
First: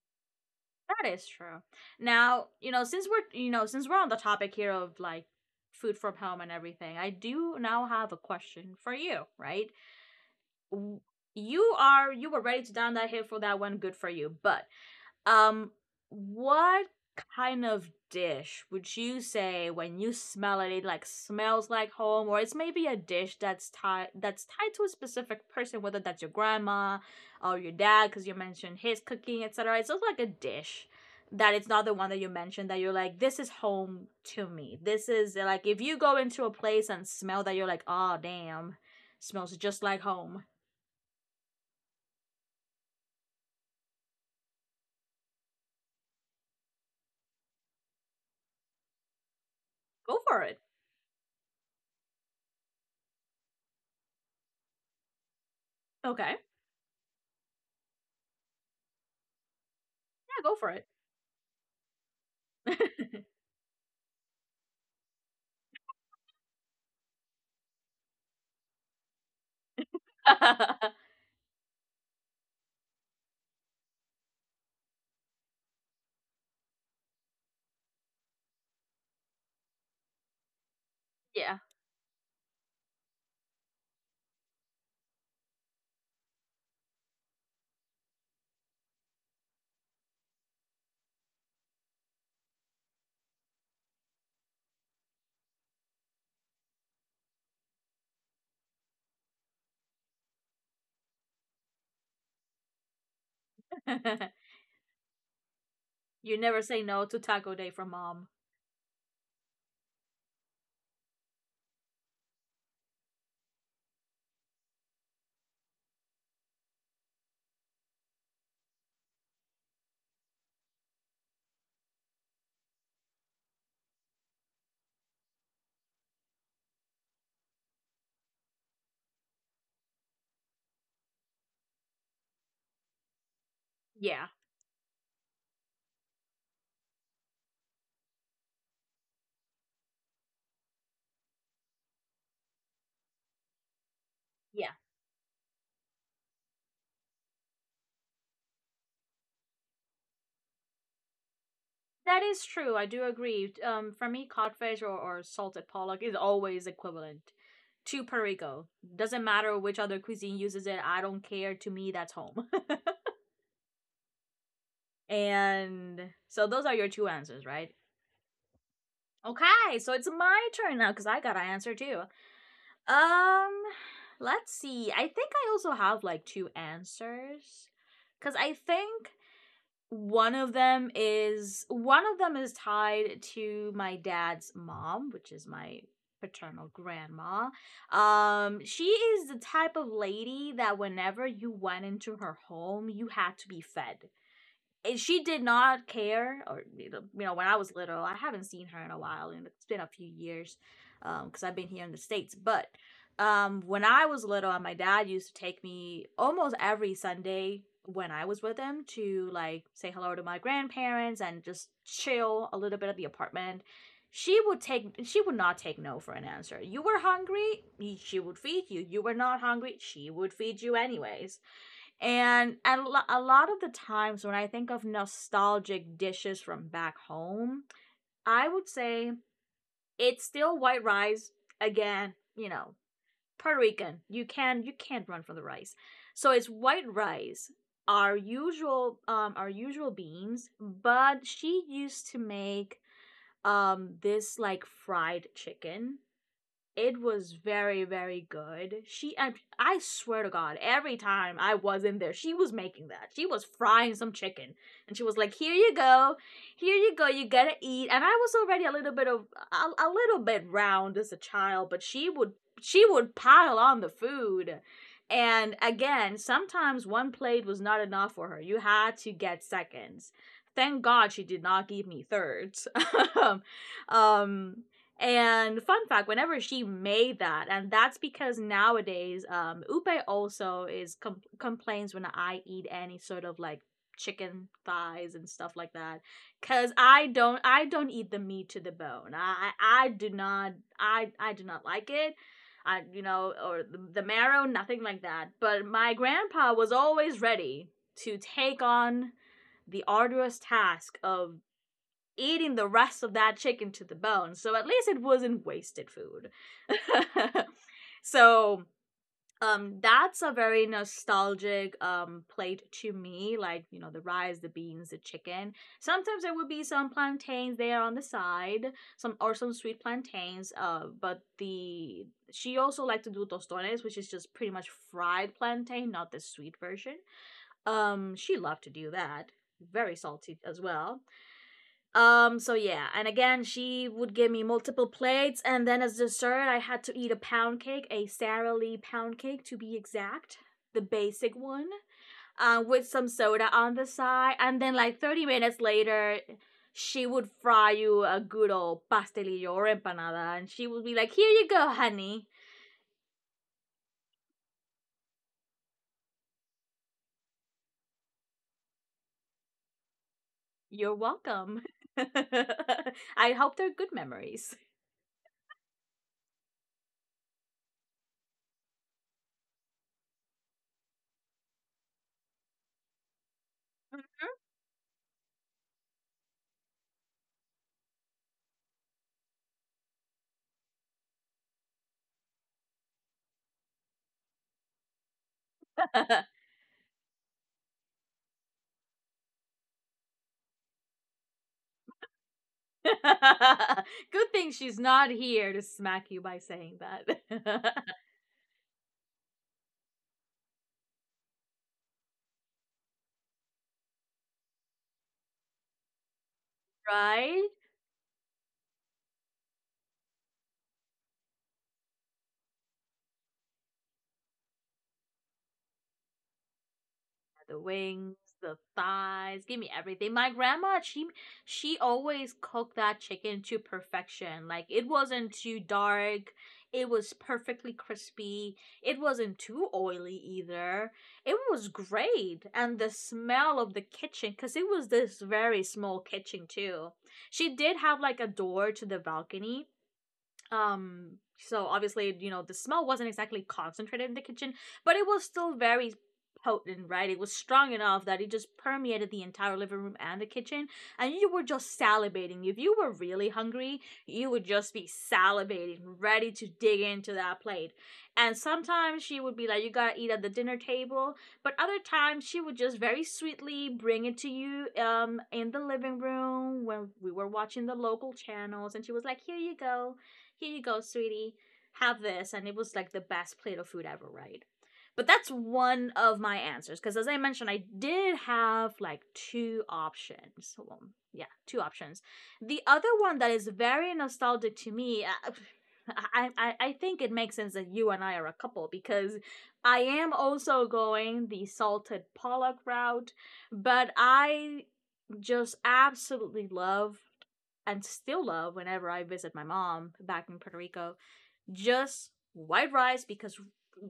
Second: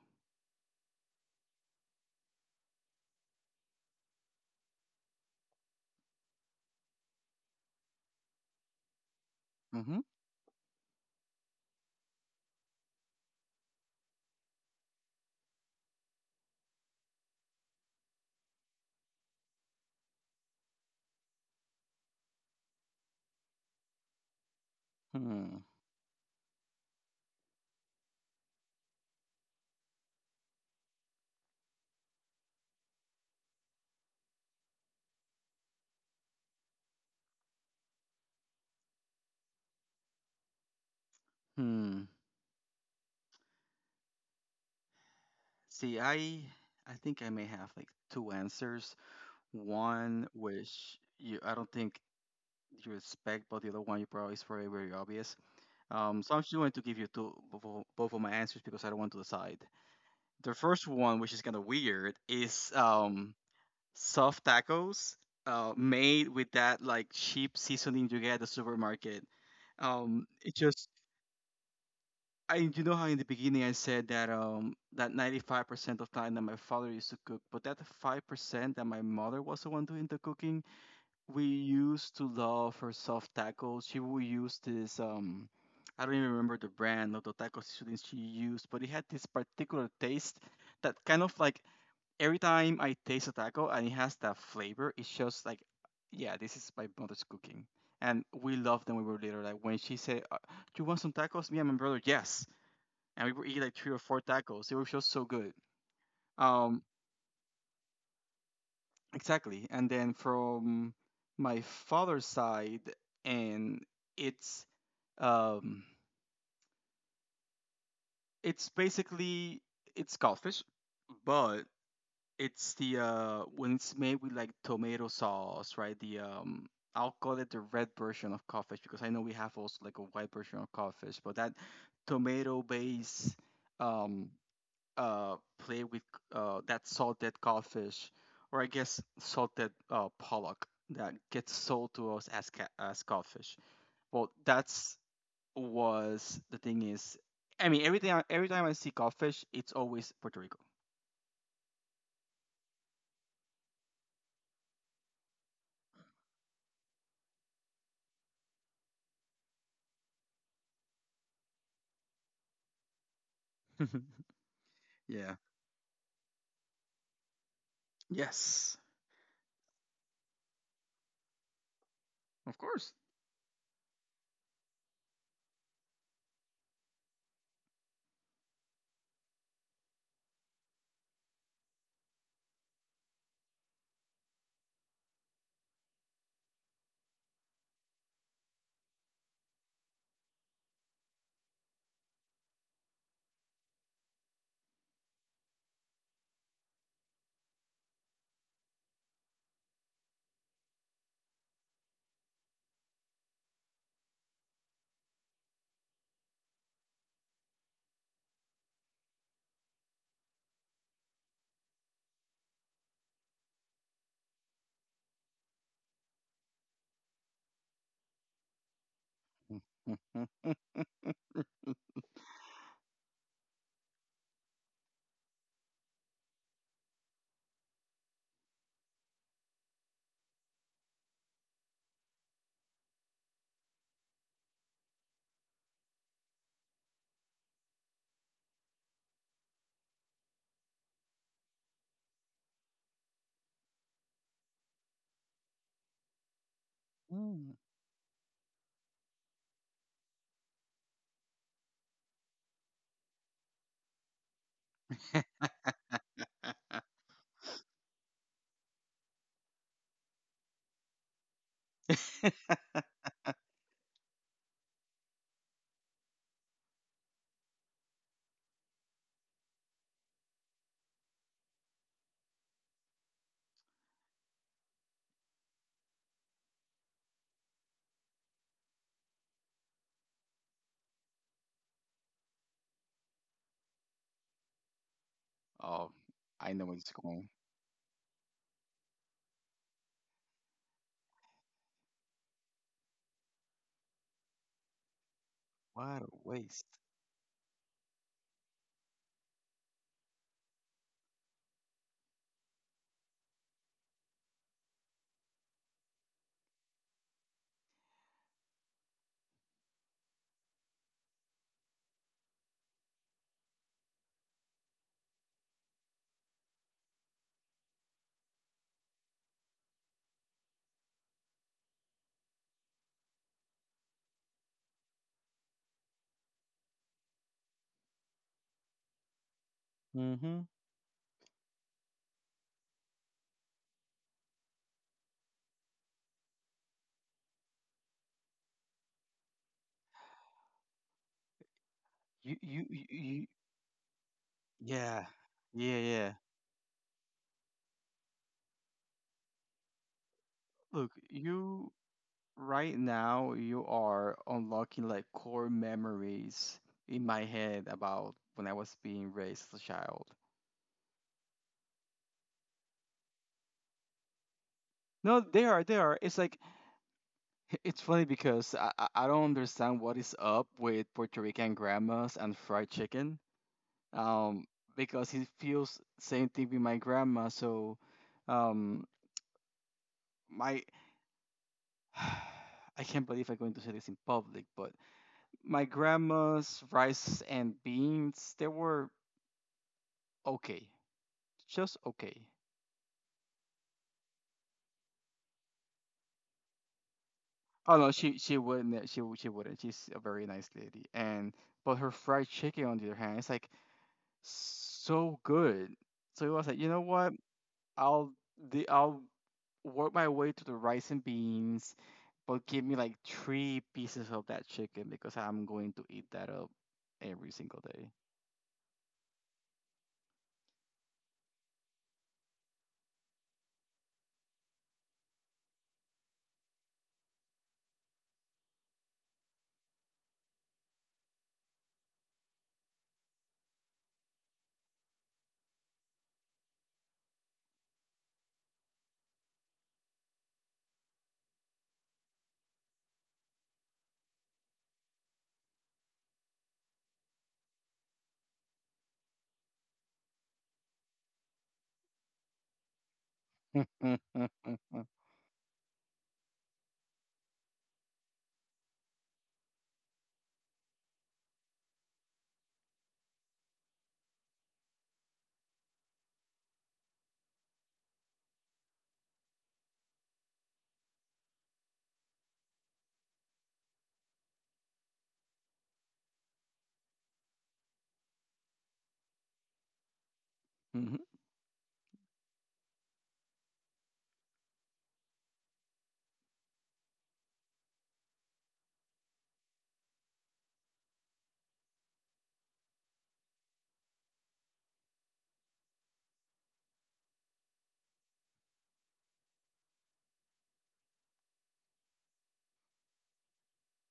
Speaker 1: That is true. Now, you know, since we're since we're on the topic here of like food from home and everything, I do now have a question for you, right?
Speaker 2: Mm-hmm.
Speaker 1: W- You are you were ready to down that hill for that one, good for you. But um, what kind of dish would you say when you smell it, it like smells like home, or it's maybe a dish that's tied to a specific
Speaker 2: Hmm.
Speaker 1: person, whether that's your grandma or your dad, because you mentioned his cooking, etc. It's just like a dish that it's not the one that you mentioned that you're like, this is home to me. This is like if you go into a place and smell that, you're like, oh damn, smells just like home.
Speaker 2: Hmm. See, I think I may have like two answers.
Speaker 1: Go
Speaker 2: One
Speaker 1: for it.
Speaker 2: which you I don't think you respect, but the other one you probably is very, very obvious. Um,
Speaker 1: Okay, yeah,
Speaker 2: so I'm just going to give you two both of my answers because I don't want to decide.
Speaker 1: go
Speaker 2: The
Speaker 1: for it.
Speaker 2: first one, which is kind of weird, is soft tacos made with that like cheap seasoning you get at the supermarket. It just I You know how in the beginning I said that 95% of time that my father used to cook, but that 5% that my mother was the one doing the cooking, we
Speaker 1: Yeah.
Speaker 2: used to love her soft tacos. She would use this I don't even remember the brand of the taco seasoning she used, but it had this particular taste that kind of like every time I taste a taco and it has that flavor, it's just like, yeah, this is my mother's cooking. And we loved them when we were little. Like when she said, "Do you want some tacos?" Me and my brother, yes, and we would eat like three or four tacos. It was just so good.
Speaker 1: You never say
Speaker 2: Um,
Speaker 1: no to taco day from mom.
Speaker 2: Exactly. And then from my father's side, and it's um it's basically it's codfish, but it's the when it's made with like tomato sauce, right? The I'll call it the red version of codfish because I know we have also like a white version of codfish, but that tomato based
Speaker 1: Yeah,
Speaker 2: um play with that salted codfish, or I guess salted pollock that gets sold to us as as codfish. Well,
Speaker 1: yeah.
Speaker 2: that's was the thing is, I mean, every time I see codfish, it's always Puerto Rico.
Speaker 1: That is true. I do agree. For me, codfish or salted pollock is always equivalent to Perico. Doesn't matter which other cuisine uses it. I don't care. To me, that's home.
Speaker 2: Yeah.
Speaker 1: And so those are your two answers, right?
Speaker 2: Yes.
Speaker 1: Okay, so it's my turn now because I gotta answer too.
Speaker 2: Of course.
Speaker 1: Um, let's see. I think I also have like two answers because I think one of them is one of them is tied to my dad's mom, which is my paternal grandma. She is the type of lady that whenever you went into her home, you had to be fed. She did not care. Or you know, when I was little, I haven't seen her in a while and it's been a few years, because I've been here in the states. But when I was little, my dad used to take me almost every Sunday when I was with him to like say hello to my grandparents and just chill a little bit at the apartment. She would not take no for an answer. You were hungry, she would feed you. You were not hungry, she would feed you anyways. And a lot of the times when I think of nostalgic dishes from back home, I would say it's still white rice. Again, you know, Puerto Rican. You can you can't run from the rice. So it's white rice, our usual beans, but she used to make this like fried chicken. It was
Speaker 2: Mm.
Speaker 1: very, very good. I swear to God, every time I was in there, she was making that. She was frying some chicken, and she was like, "Here you go, here you go. You gotta eat." And I was already a little bit of a little bit round as a child, but she would pile on the food. And again, sometimes one plate was not enough for her. You had to get seconds. Thank God she did not give me thirds. um, and fun fact, whenever she made that, and that's because nowadays, Upe also is complains when I eat any sort of like chicken thighs and stuff like
Speaker 2: Oh,
Speaker 1: that,
Speaker 2: I know
Speaker 1: cause
Speaker 2: where it's going.
Speaker 1: I don't eat the meat to the bone. I do not, I do not like it. Or the marrow, nothing like that. But my
Speaker 2: What a
Speaker 1: grandpa
Speaker 2: waste.
Speaker 1: was always ready to take on the arduous task of eating the rest of that chicken to the bone. So at least it wasn't wasted food. So that's a very nostalgic plate to me, like you know, the rice, the beans, the chicken. Sometimes there would be some plantains there on the side, some or some sweet plantains. But the she also liked to do tostones, which is just pretty much fried plantain, not the sweet version. She loved to do that. Very salty
Speaker 2: Mhm.
Speaker 1: as well. So yeah, and again, she would give me multiple plates, and then as dessert, I had to eat a pound cake, a Sara Lee pound cake to be exact, the basic one,
Speaker 2: You, you, you,
Speaker 1: with some
Speaker 2: you
Speaker 1: soda on the side, and then like
Speaker 2: Yeah,
Speaker 1: 30 minutes
Speaker 2: yeah, yeah.
Speaker 1: later, she would fry you a good old pastelillo or empanada, and she would
Speaker 2: Look,
Speaker 1: be like, Here you go,
Speaker 2: you
Speaker 1: honey,
Speaker 2: Right now, you are unlocking like core memories in my head about when I was being raised as a child.
Speaker 1: you're welcome. I hope they're good memories.
Speaker 2: No, they are, they are. It's like, it's funny because I don't understand what is up with Puerto Rican grandmas and fried chicken. Um, because it feels same thing with my grandma. So, um, my, I can't believe I'm going to say this in public, but my grandma's rice and beans, they were okay. Just okay.
Speaker 1: Good thing she's not here to smack you by saying that.
Speaker 2: Oh no, she wouldn't. She wouldn't. She's a very nice lady. And but her fried chicken, on the other hand, it's like so good. So I was like, you know what?
Speaker 1: Right?
Speaker 2: I'll I'll work my way to the rice and beans, but give me like three pieces of that chicken because I'm going to eat that up every
Speaker 1: The
Speaker 2: single
Speaker 1: wings, the thighs, give me everything. My grandma, she always cooked that chicken to perfection. Like it wasn't too dark. It was perfectly crispy. It wasn't too oily either. It was great. And the smell of the kitchen, because it was this very small kitchen too. She did have like a door to the balcony. So obviously, you know, the smell wasn't exactly concentrated in the kitchen, but it was still very potent, right? It was strong enough that it just permeated the entire living room and the kitchen, and you were just salivating. If you were really hungry,
Speaker 2: day.
Speaker 1: you would just be salivating, ready to dig into that plate. And sometimes she would be like, You gotta eat at the dinner table. But other times she would just very sweetly bring it to you, in the living room when we were watching the local channels. And she was like, Here you go, here you go, sweetie, have this. And it was like the best plate of food ever, right? But that's one of my answers. Because as I mentioned, I did have like two options. So, well, yeah, two options. The other one that is very nostalgic to me, I think it makes sense that you and I are a couple because I am also going the salted pollock route, but I just absolutely love and still love whenever I visit my mom back in Puerto Rico. Just white rice because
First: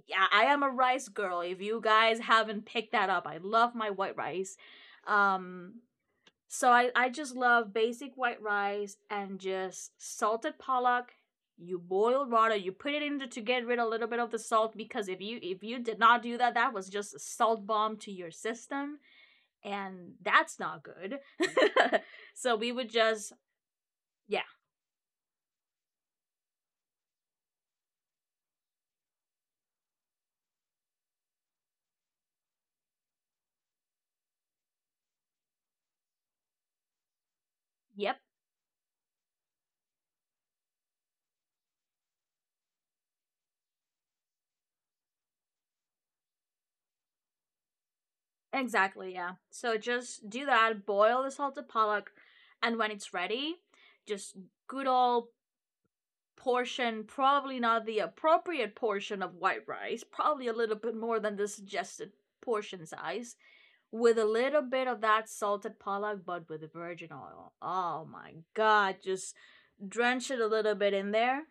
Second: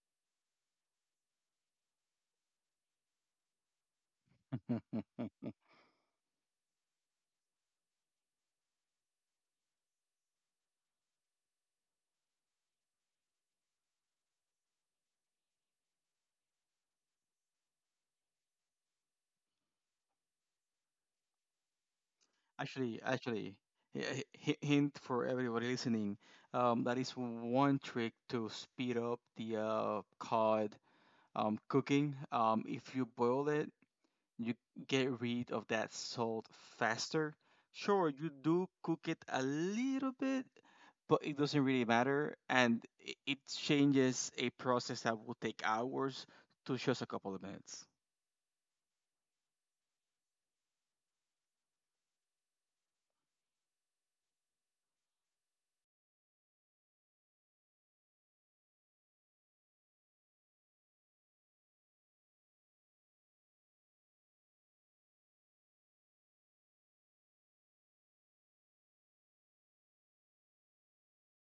Speaker 1: yeah, I am a rice girl. If you guys haven't picked that up, I love my white rice. Um, so I just love basic white rice and just salted pollock. You boil water, you put it in to get rid of a little bit of the salt because if you did not do that, that was just a salt bomb to your system, and that's not good. So we would
Speaker 2: Actually,
Speaker 1: just
Speaker 2: hi-
Speaker 1: yeah,
Speaker 2: hi- hint for everybody listening. That is one trick to speed up the cod cooking. If you boil it, you get rid of that salt faster. Sure,
Speaker 1: yep,
Speaker 2: you do cook it a little bit, but it doesn't really matter, and it changes a process that will take hours to just a couple of minutes.
Speaker 1: exactly, yeah. So just do that, boil the salted pollock, and when it's ready, just good old portion, probably not the appropriate portion of white rice, probably a little bit more than the suggested portion size, with a little bit of that salted pollock, but with virgin oil. Oh my god, just drench it a little bit in there,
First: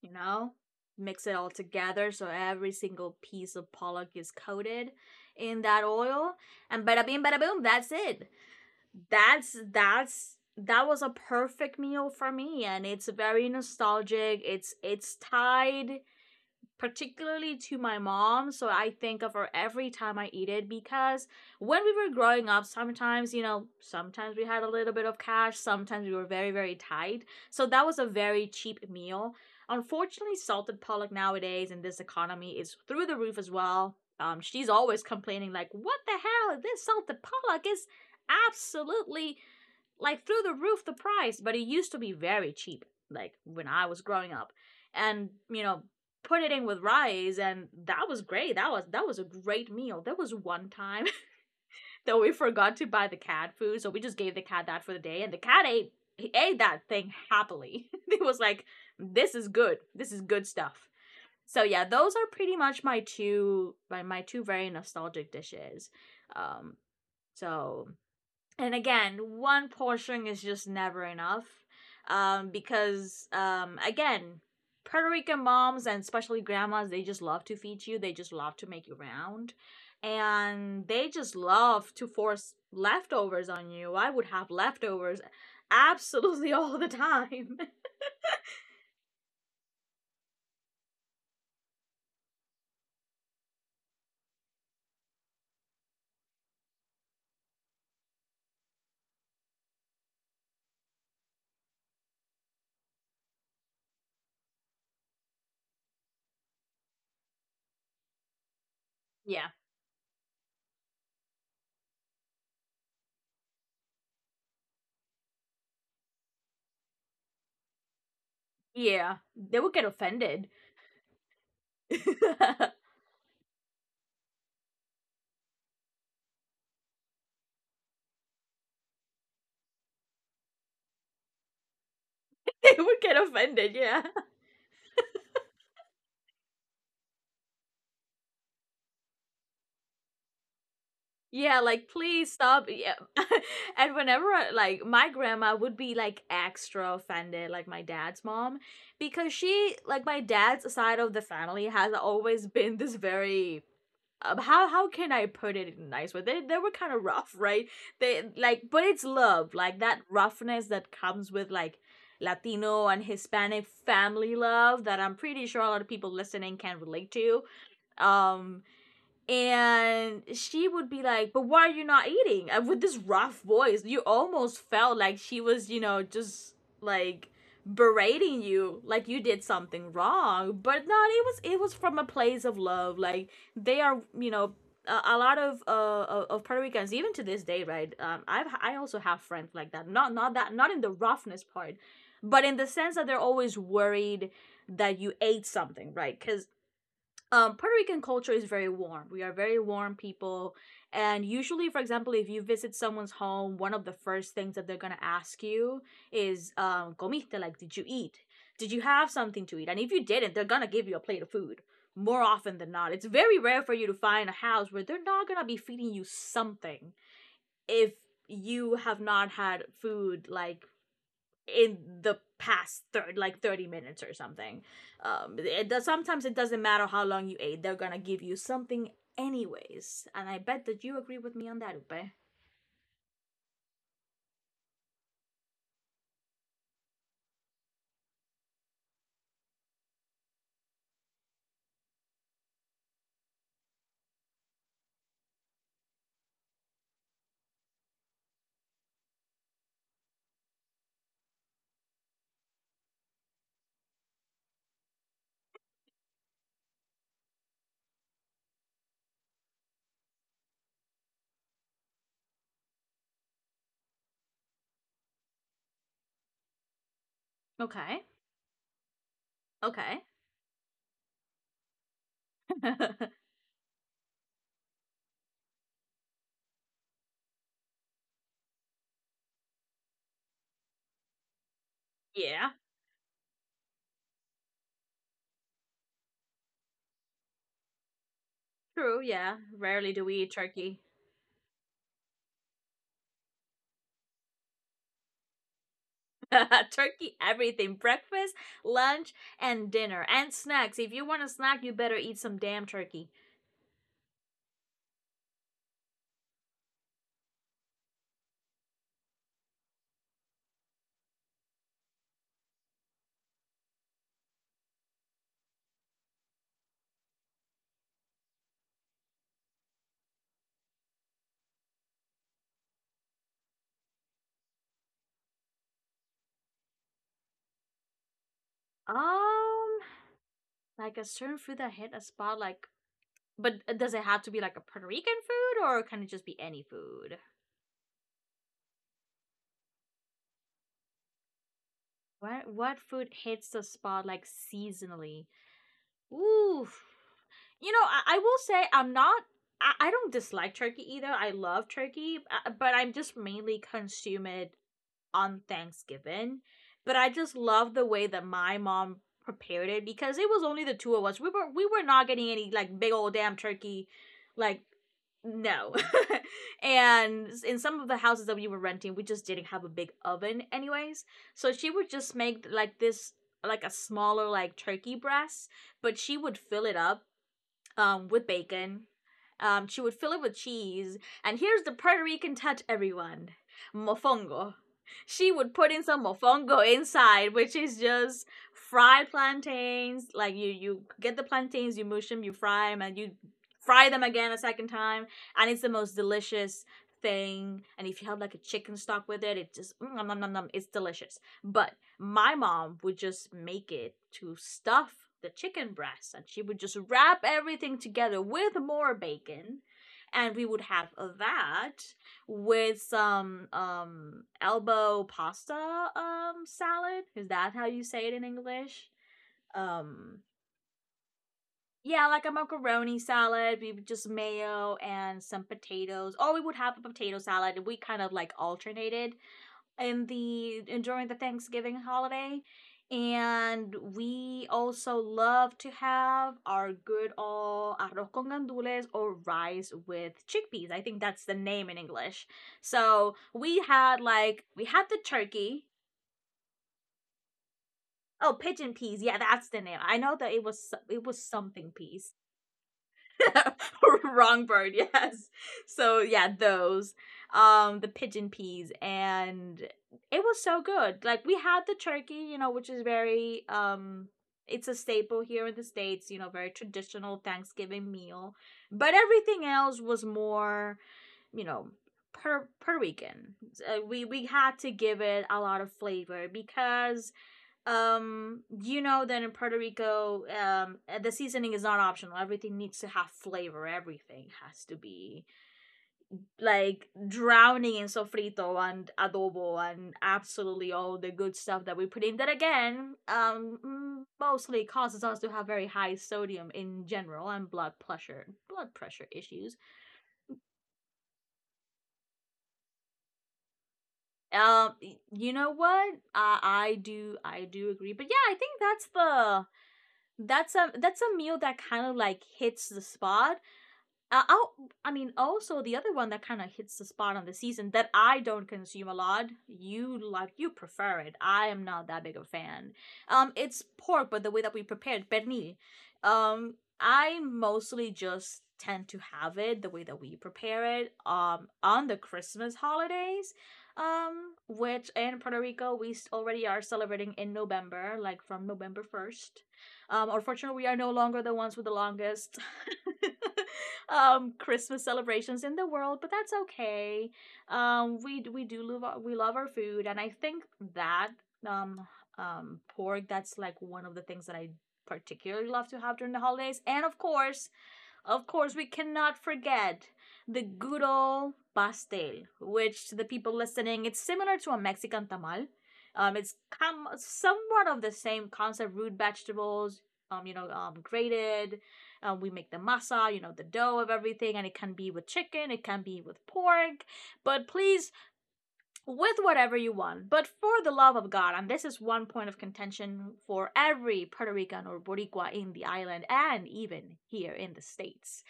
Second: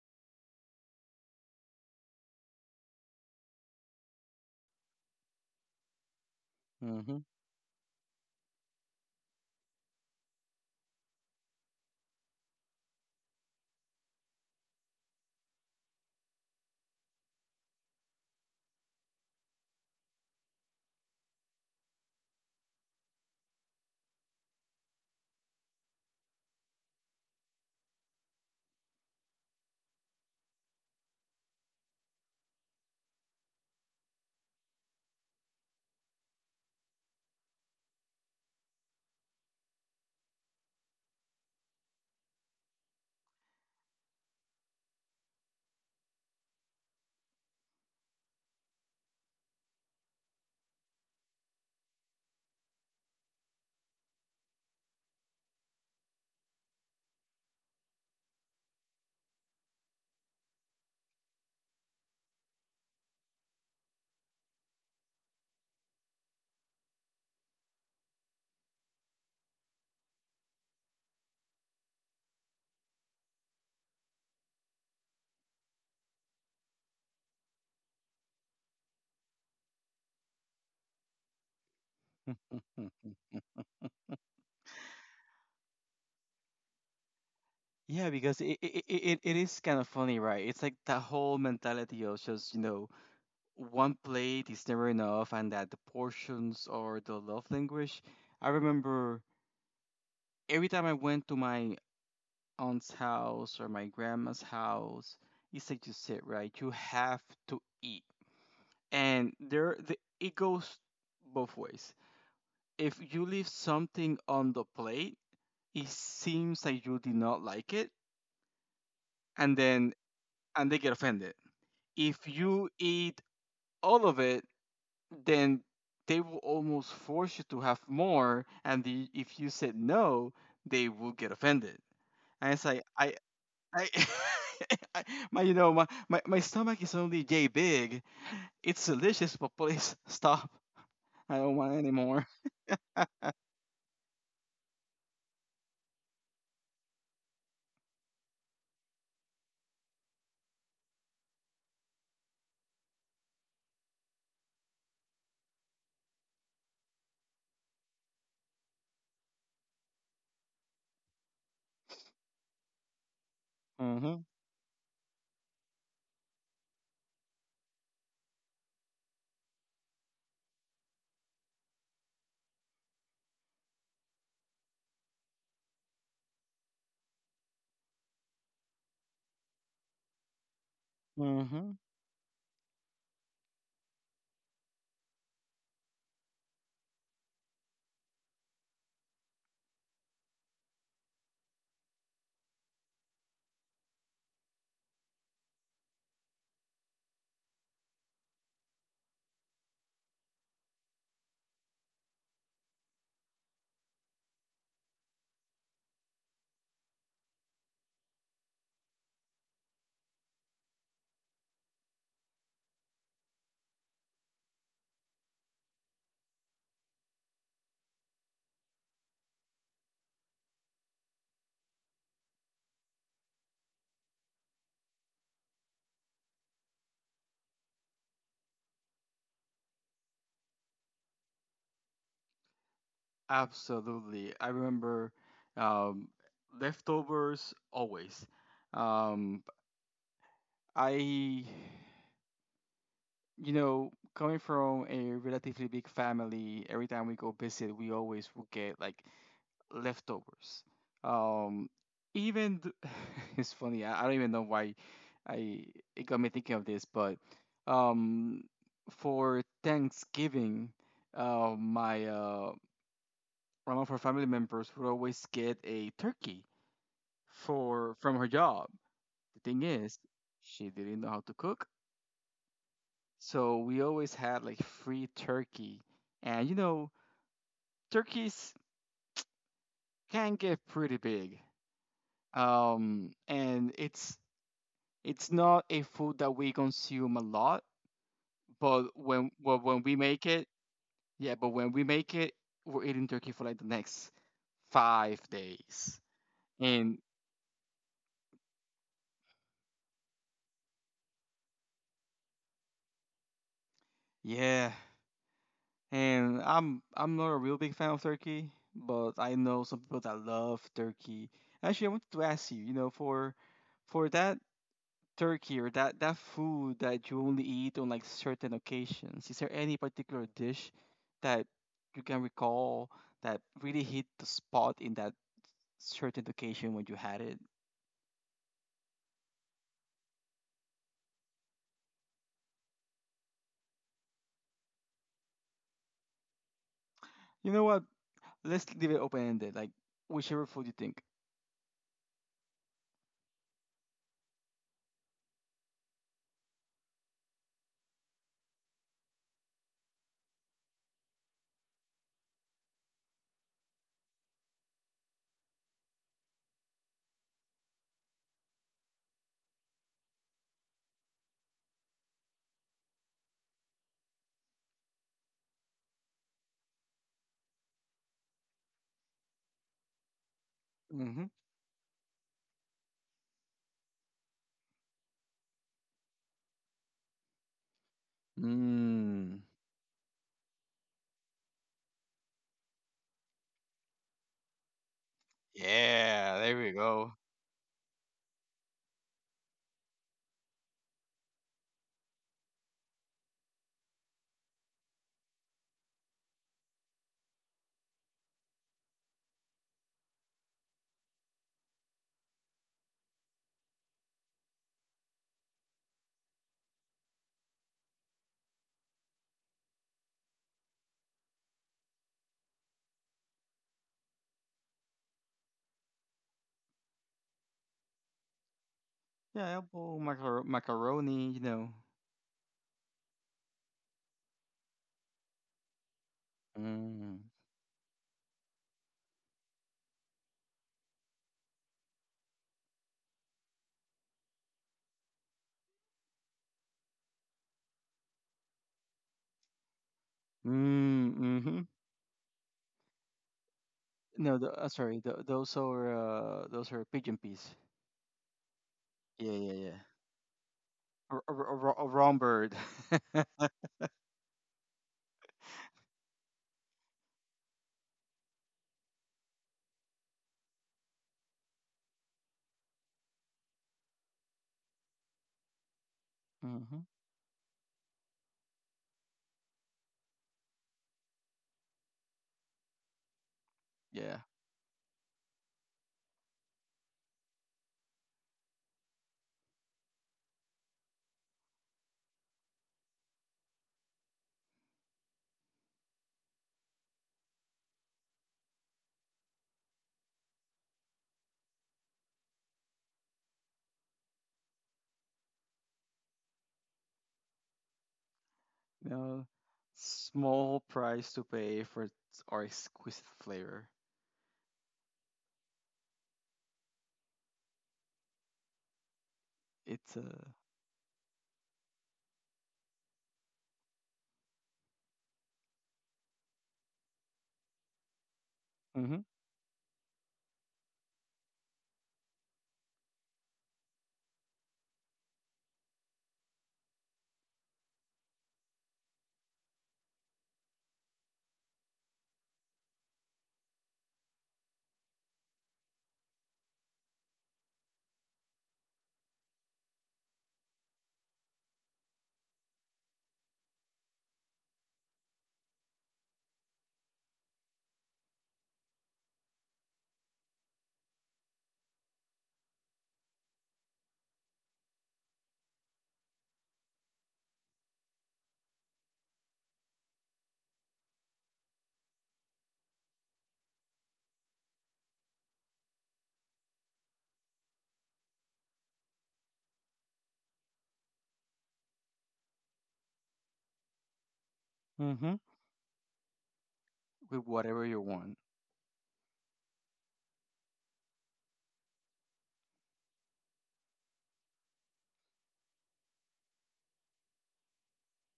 Speaker 1: you know mix it all together so every single piece of pollock is coated in that oil, and bada
Speaker 2: Mm-hmm.
Speaker 1: bing bada boom, that's it. That's that was a perfect meal for me, and it's very nostalgic. It's tied particularly to my mom. So I think of her every time I eat it because when we were growing up, sometimes, you know, sometimes we had a little bit of cash, sometimes we were very, very tight. So that was a very cheap meal. Unfortunately, salted pollock nowadays in this economy is through the roof as well. She's always complaining, like, what the hell? This salted pollock is absolutely, like, through the roof the price, but it used to be very cheap, like when I was growing up. And, you know, put it in with rice and that was great. That was a great meal. There was one time that we forgot to buy the cat food, so we just gave the cat that for the day, and the cat ate, he ate that thing happily. It was like, this is good. This is good stuff. So yeah, those are pretty much my two very nostalgic dishes. Um so and again, one portion is just never enough, because again, puerto rican moms and especially grandmas, they just love to feed you, they just love to make you round, and they just love to force leftovers on you. I would have leftovers absolutely, all the time.
Speaker 2: Yeah, because it is kind of funny, right? It's like that whole mentality of just, one plate is never enough and that the portions are the love language. I remember every time I went to my aunt's house or my grandma's house, it's like you said, right? You have to eat. And
Speaker 1: Yeah,
Speaker 2: it goes both ways. If you leave something on the plate, it seems like you did not like it,
Speaker 1: yeah,
Speaker 2: and
Speaker 1: they would get
Speaker 2: then
Speaker 1: offended.
Speaker 2: and they get offended, if
Speaker 1: They
Speaker 2: you eat all of it, then they will almost force you to have more. If you said no, they will get offended. And it's like,
Speaker 1: would get offended,
Speaker 2: I,
Speaker 1: yeah.
Speaker 2: I my, you know, my stomach is only yay big. It's delicious, but please stop. I don't
Speaker 1: Yeah,
Speaker 2: want
Speaker 1: like
Speaker 2: any more.
Speaker 1: please stop. Yeah. And whenever I- like my grandma would be like extra offended, like my dad's mom, because she, like my dad's side of the family has always been this very, how can I put it in a nice way? They were kind of rough, right? They like, but it's love, like that roughness that comes with like Latino and Hispanic
Speaker 2: hmm
Speaker 1: family love that I'm pretty sure a lot of people listening can relate to. Um and she would be like, but why are you not eating, and with this rough voice you almost felt like she was, you know, just like berating you, like you did something wrong, but no, it was, it was
Speaker 2: hmm
Speaker 1: from a place of love, like they are, you know, a lot of Puerto Ricans even to this day, right? I also have friends like that, not in the roughness part, but in the sense that they're always worried that you ate something, right? Because Puerto Rican culture is very warm. We are very warm people. And usually, for example, if you visit someone's home, one of the first things that they're going to ask you is, comiste, like, did you eat? Did you have something to eat? And if you didn't, they're going to give you a plate of food more often than not. It's very rare for you to find a house where they're not going to be feeding you something if you have not had food, like, in the past third like 30 minutes or something. It does, sometimes it doesn't matter how long you ate, they're gonna give you something anyways, and I bet that you agree with me on that, upe.
Speaker 2: Absolutely. I remember um, leftovers always. Um, I Coming from a relatively big family, every time we go visit, we always will get like leftovers. Um, even th- it's funny. I don't even know why I it got me thinking of this, but um, for Thanksgiving, my one of her family members would always get a turkey for
Speaker 1: Okay,
Speaker 2: from her job. The thing
Speaker 1: okay.
Speaker 2: is, she didn't know how to cook. So we always had like free turkey. And turkeys can get pretty big.
Speaker 1: Yeah,
Speaker 2: And it's not a food that we consume a lot, but
Speaker 1: true, yeah, rarely
Speaker 2: when
Speaker 1: do
Speaker 2: we
Speaker 1: we eat
Speaker 2: make it,
Speaker 1: turkey.
Speaker 2: yeah, but when we make it, we're eating turkey for like the next 5 days. And
Speaker 1: Turkey everything, breakfast, lunch and dinner, and snacks. If you want a snack, you better eat some damn turkey.
Speaker 2: yeah, and I'm not a real big fan of turkey, but I know some people that love turkey. Actually, I wanted to ask you, for that turkey or that food that you only eat on like certain occasions? Is there any particular dish that you can recall that really hit the spot in that certain occasion when you had it?
Speaker 1: um like a certain food that hit a spot, like, but does it have to be like a Puerto Rican food, or can it just be any food?
Speaker 2: You know what? Let's leave it open ended. Like whichever food you think.
Speaker 1: What food hits the spot, like seasonally? Ooh, you know, I will say I'm not. I don't dislike turkey either. I love turkey, but I'm just mainly consume it on Thanksgiving, but I just love the way that my mom prepared it because it was only the two of us. We were not getting any like big old damn turkey, like no. And in some of the houses that we were renting, we just didn't have a big oven anyways.
Speaker 2: Mm-hmm.
Speaker 1: So she would just make like this, like a smaller like turkey breast, but she would fill it up, with bacon.
Speaker 2: Mm.
Speaker 1: She would fill it with cheese. And here's the Puerto Rican touch, everyone, mofongo. She would put in some
Speaker 2: Yeah,
Speaker 1: mofongo
Speaker 2: there we go.
Speaker 1: inside, which is just fried plantains. Like you get the plantains, you mush them, you fry them, and you fry them again a second time. And it's the most delicious thing. And if you have like a chicken stock with it, it just, mm, nom, nom, nom, nom, it's delicious. But my mom would just make it to stuff the chicken breasts, and she would just wrap everything together with more bacon, and we would have that with some elbow pasta salad, is that how you say it in english?
Speaker 2: Yeah, elbow
Speaker 1: um
Speaker 2: macaroni. You know.
Speaker 1: yeah, like a macaroni salad. We would just mayo and some potatoes, or we would have a potato
Speaker 2: Mm.
Speaker 1: salad. We kind of like alternated in the and during the Thanksgiving holiday. And we also love to have our good old arroz con gandules, or rice with chickpeas. I think
Speaker 2: Mm.
Speaker 1: that's the
Speaker 2: Mm-hmm.
Speaker 1: name in English. So we had,
Speaker 2: No,
Speaker 1: like we had the
Speaker 2: sorry. tho- those
Speaker 1: turkey.
Speaker 2: are uh, those are pigeon peas.
Speaker 1: Oh, pigeon peas. Yeah,
Speaker 2: Yeah,
Speaker 1: that's
Speaker 2: yeah,
Speaker 1: the name.
Speaker 2: yeah.
Speaker 1: I know that it was so- it
Speaker 2: a,
Speaker 1: was
Speaker 2: a,
Speaker 1: something
Speaker 2: a, a
Speaker 1: peas.
Speaker 2: wrong bird.
Speaker 1: Wrong bird, yes. So yeah, those. The pigeon peas, and it was so good. Like we had the turkey, you know, which is very it's a staple here in the States, you know, very
Speaker 2: Hmm.
Speaker 1: traditional Thanksgiving meal. But everything else was more, you know, Puerto Rican. Uh, we
Speaker 2: Yeah.
Speaker 1: we had to give it a lot of flavor because you know that in Puerto Rico, the seasoning is not optional, everything needs to have flavor, everything has to be like drowning in sofrito and adobo and absolutely all the good stuff that we put in that, again, mostly causes us to have very high sodium in general and blood pressure,
Speaker 2: No,
Speaker 1: issues.
Speaker 2: small price to pay for our exquisite flavor.
Speaker 1: um you know what, I do agree, but yeah, I think that's the,
Speaker 2: It's
Speaker 1: that's a, that's a meal that kind of like hits the spot. uh, I'll, I mean, also the other one that kind of hits the spot on the season that I don't consume a
Speaker 2: hmm
Speaker 1: lot. You like, you prefer it. I am not that big of a fan. It's pork, but the way that we prepare it, pernil. Um, I mostly just tend to have it the way that we prepare it. On the Christmas holidays, which in Puerto Rico we already are celebrating in November, like from November 1st. Unfortunately, we are no longer the ones with the longest. Christmas celebrations in the world, but that's okay. We love our food, and I think that um pork, that's like one of the things that I particularly love to have during the holidays, and of course, we cannot forget the good old pastel, which to the people listening, it's similar to a Mexican tamal. Somewhat of the same concept: root vegetables, you know, grated. We make the masa, you know, the dough of everything, and it can be with
Speaker 2: hmm
Speaker 1: chicken, it can be with pork,
Speaker 2: With
Speaker 1: but
Speaker 2: whatever you
Speaker 1: please,
Speaker 2: want.
Speaker 1: with whatever you want. But for the love of God, and this is one point of contention for every Puerto Rican or Boricua in the island and even here in the states,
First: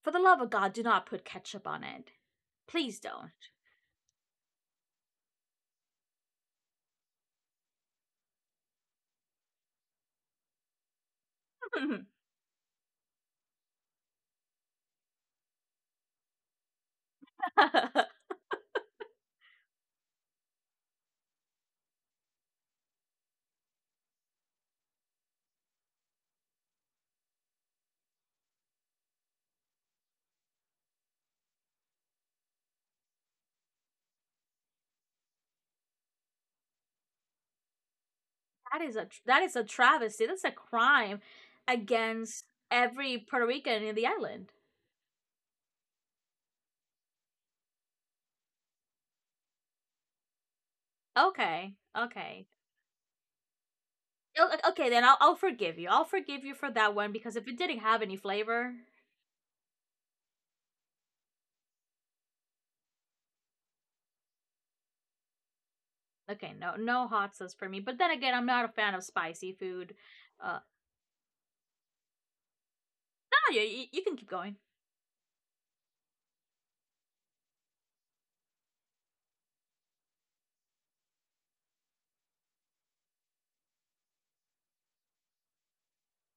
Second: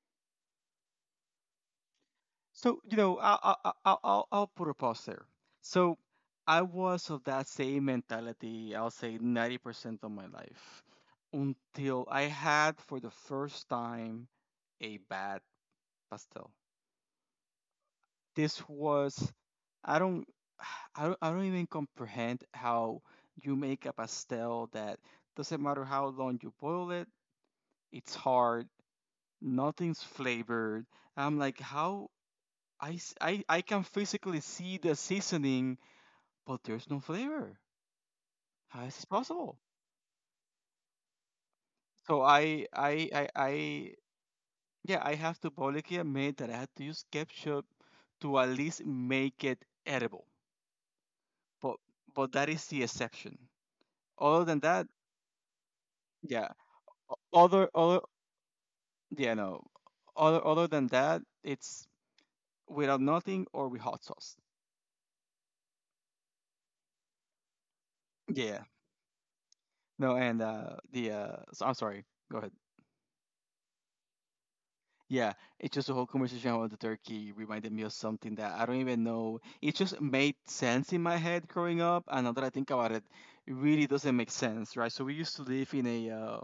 Speaker 1: for the love of God, do not put ketchup on it.
Speaker 2: So,
Speaker 1: Please
Speaker 2: I'll
Speaker 1: don't.
Speaker 2: I'll I'll, I'll I'll put a pause there. So I was of that same mentality. I'll say 90% of my life until I had for the first time a bad pastel.
Speaker 1: That
Speaker 2: This was I don't I don't even comprehend how you make a pastel that, doesn't matter how long you boil it, it's hard, nothing's flavored. I'm like, how I can physically see the seasoning, but there's no flavor. How is
Speaker 1: is
Speaker 2: this
Speaker 1: a, that
Speaker 2: possible?
Speaker 1: is a travesty. That's a crime
Speaker 2: So
Speaker 1: against every Puerto Rican
Speaker 2: I
Speaker 1: in the island.
Speaker 2: yeah, I have to publicly admit that I had to use ketchup to at least make it edible. But
Speaker 1: Okay,
Speaker 2: but that
Speaker 1: okay,
Speaker 2: is the exception. Other than that,
Speaker 1: okay. Then I'll forgive you. I'll
Speaker 2: yeah.
Speaker 1: forgive you for that one because if it
Speaker 2: Other
Speaker 1: didn't
Speaker 2: other
Speaker 1: have any flavor,
Speaker 2: yeah, no. Other than that, it's without nothing or with hot sauce.
Speaker 1: okay, no hot sauce for me. But then again, I'm
Speaker 2: Yeah.
Speaker 1: not a fan of spicy food.
Speaker 2: No, and
Speaker 1: Uh,
Speaker 2: the so, I'm sorry. Go ahead.
Speaker 1: no, you can keep going.
Speaker 2: Yeah, it's just the whole conversation about the turkey reminded me of something that I don't even know. It just made sense in my head growing up, and now that I think about it, it really doesn't make sense, right? So we used to live in a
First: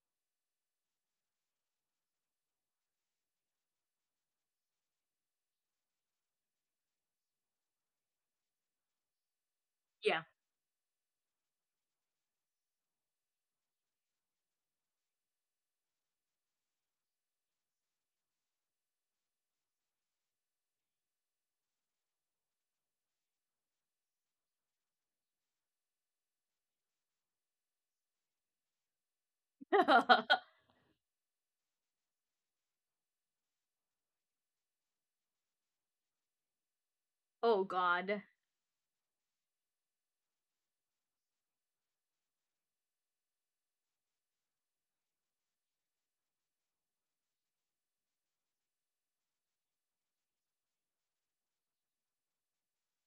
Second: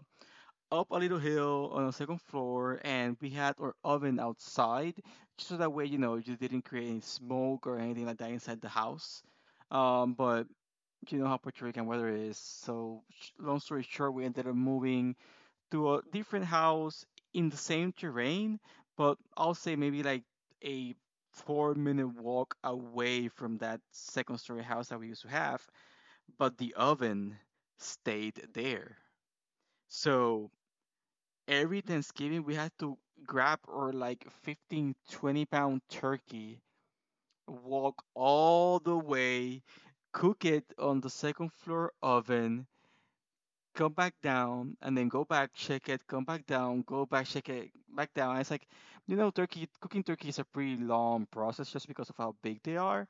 Speaker 2: up a little hill on a second floor, and we had our oven outside, just so that way, you didn't create any smoke or anything like that inside the house. Um,
Speaker 1: Yeah.
Speaker 2: but you know how Puerto Rican weather is. So, long story short, we ended up moving to a different house in the same terrain, but I'll say maybe like a 4-minute walk away from that second-story house that we used to have. But the oven stayed there. So every Thanksgiving we had to grab our like 15, 20 pound turkey,
Speaker 1: Oh
Speaker 2: walk
Speaker 1: God.
Speaker 2: all the way, cook it on the second floor oven, come back down, and then go back, check it, come back down, go back, check it, back down. And it's like, turkey cooking turkey is a pretty long process just because of how big they are.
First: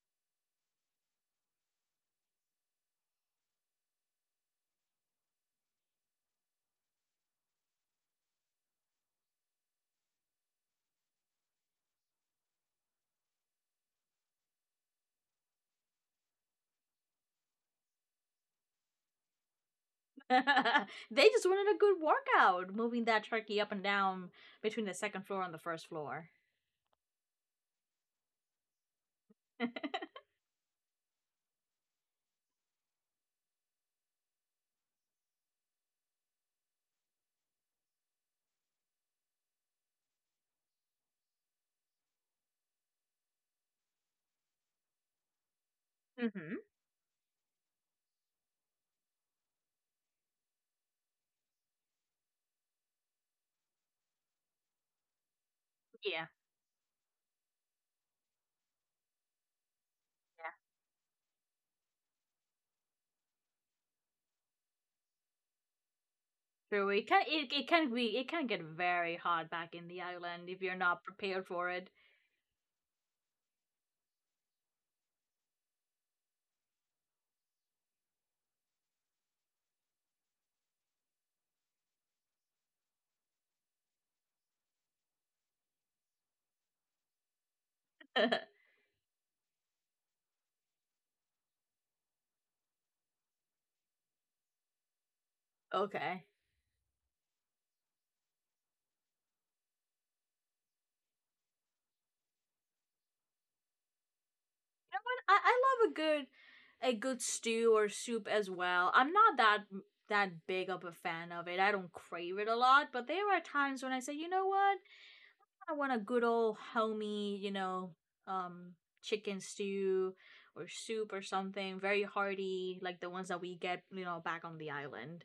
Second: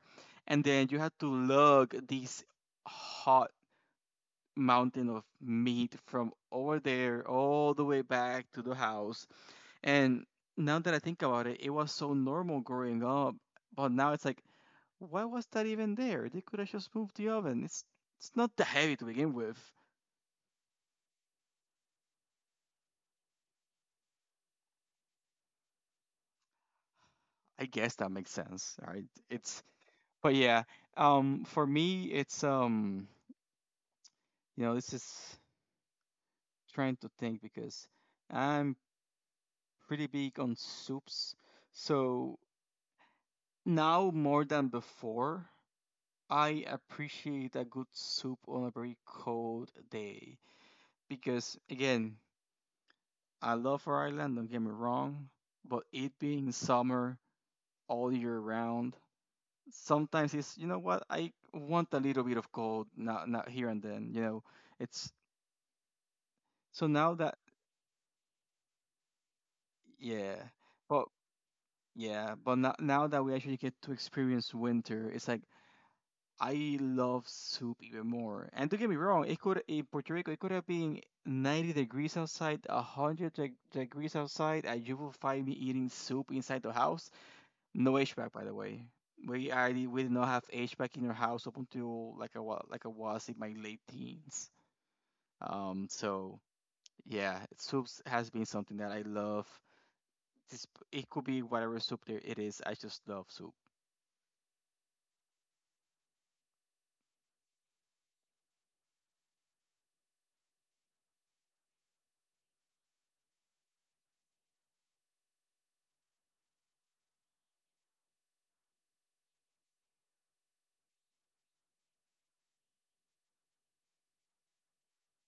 Speaker 2: And then you had to lug these hot mountain of meat from over there all the way back to the house and now that I think about it, it was so normal growing up, but now it's like, why was that even there? They could have just moved the oven. It's not that heavy to begin with.
Speaker 1: They just wanted a good workout, moving that turkey up and down between the second floor and the first floor.
Speaker 2: I guess that makes sense. All right. It's but yeah, for me it's you know, this is trying to think because I'm pretty big on soups. So now more than before,
Speaker 1: Mm-hmm.
Speaker 2: I appreciate a good soup on a very cold day because again I love Ireland, don't get me wrong, but it
Speaker 1: Yeah,
Speaker 2: being summer all year round, sometimes
Speaker 1: yeah.
Speaker 2: it's you know what I want a little bit of cold, not here and then, It's so
Speaker 1: True. It
Speaker 2: now
Speaker 1: can
Speaker 2: that
Speaker 1: it, it can be it can get very hot back in the
Speaker 2: yeah,
Speaker 1: island if you're
Speaker 2: but
Speaker 1: not prepared for it.
Speaker 2: yeah, but now that we actually get to experience winter, it's like I love soup even more. And don't get me wrong, it could in Puerto Rico, it could have been 90 degrees outside, 100 degrees outside, and you will find me eating soup inside the house. No HVAC,
Speaker 1: Okay.
Speaker 2: by the way. We did not have HVAC in our house up until like I was in my late teens. Um,
Speaker 1: I,
Speaker 2: so yeah, soups has been something that I love. It's, it could be whatever soup there it is. I just love soup.
Speaker 1: I love a good stew or soup as well. I'm not that big of a fan of it. I don't crave it a lot, but there are times when I say, you know what? I want a good old homey, um, chicken stew or soup or something very hearty, like the ones that we get, back on the island.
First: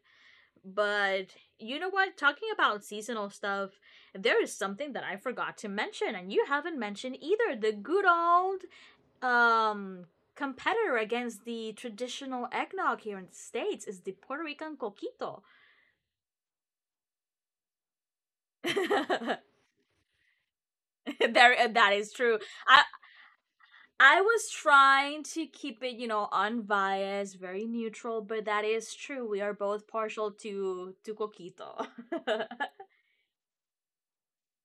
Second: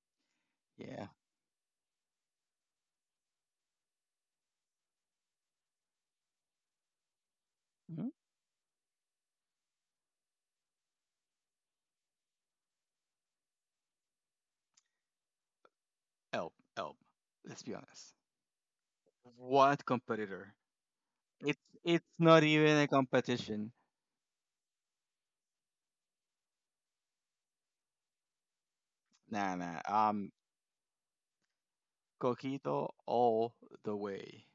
Speaker 2: Yeah.
Speaker 1: But you know what? Talking about seasonal stuff, there is something that I forgot to mention, and you haven't mentioned either the good
Speaker 2: Mhm.
Speaker 1: old um competitor against the traditional eggnog here in the States is the Puerto Rican coquito.
Speaker 2: Elb, Elb. Let's be honest. What competitor? It's
Speaker 1: There, that
Speaker 2: it's
Speaker 1: is true.
Speaker 2: not even
Speaker 1: I,
Speaker 2: a competition.
Speaker 1: I was trying to keep it, unbiased, very neutral, but that is true. We are
Speaker 2: Nah,
Speaker 1: both
Speaker 2: nah.
Speaker 1: partial
Speaker 2: Um,
Speaker 1: to Coquito.
Speaker 2: Coquito all the way.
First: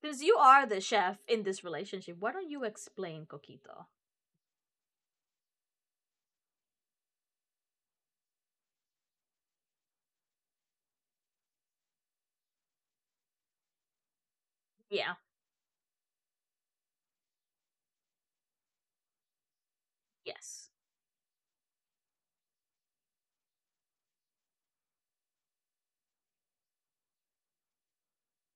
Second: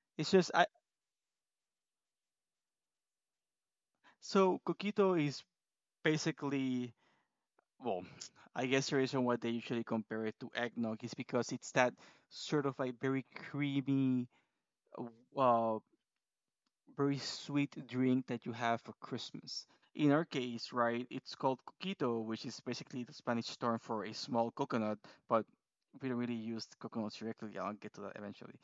Speaker 1: Since
Speaker 2: It's
Speaker 1: you
Speaker 2: just
Speaker 1: are
Speaker 2: I.
Speaker 1: the chef in this relationship, why don't you explain Coquito?
Speaker 2: So Coquito is basically. Well, I guess the reason why they usually compare it to eggnog is because it's that sort of like very creamy,
Speaker 1: Yeah,
Speaker 2: uh, very sweet drink that you have for Christmas. In our case,
Speaker 1: yes.
Speaker 2: right, it's called coquito, which is basically the Spanish term for a small coconut, but we don't really use coconuts directly. I'll get to that eventually.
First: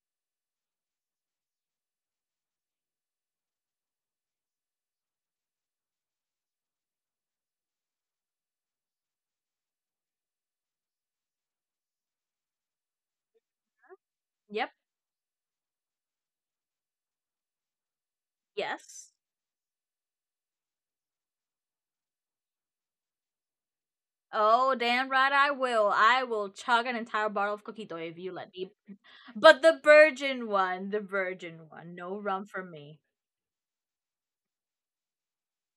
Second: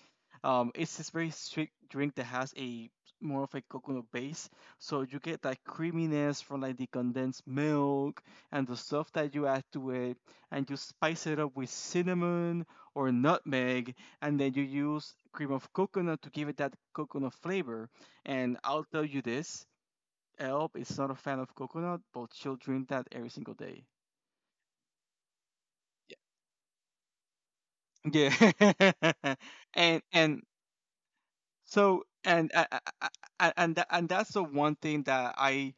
Speaker 2: It's this very sweet drink that has a more of a coconut base, so you get that creaminess from like the condensed milk and the stuff that you add to it, and you spice it up with cinnamon or nutmeg, and then you
Speaker 1: Yep,
Speaker 2: use cream of coconut to give it that coconut flavor and I'll tell
Speaker 1: yes.
Speaker 2: you this. Elb is not a fan of coconut, but she'll drink that every single day.
Speaker 1: Oh, damn right I will. I will chug an entire bottle of Coquito if you
Speaker 2: Yeah.
Speaker 1: let me.
Speaker 2: Yeah.
Speaker 1: But
Speaker 2: And
Speaker 1: the virgin one,
Speaker 2: so
Speaker 1: no rum
Speaker 2: and
Speaker 1: for me.
Speaker 2: I- and tha- and that's the one thing that I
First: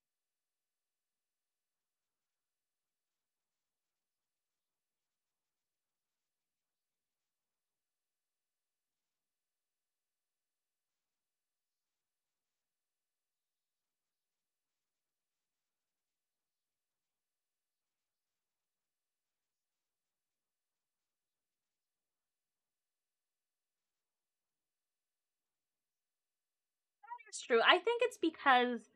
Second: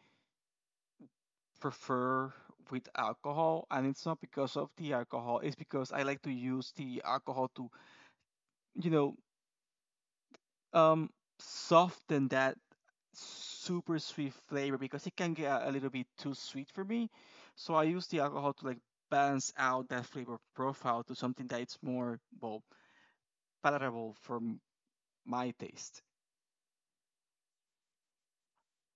Speaker 2: prefer with alcohol, and it's not because of the alcohol, it's because I like to use the alcohol to you know um soften that super sweet flavor because it can get a little bit too sweet for me. So I use the alcohol to like balance out that flavor profile to something that it's more well palatable for my taste.
Speaker 1: It's true. I think it's because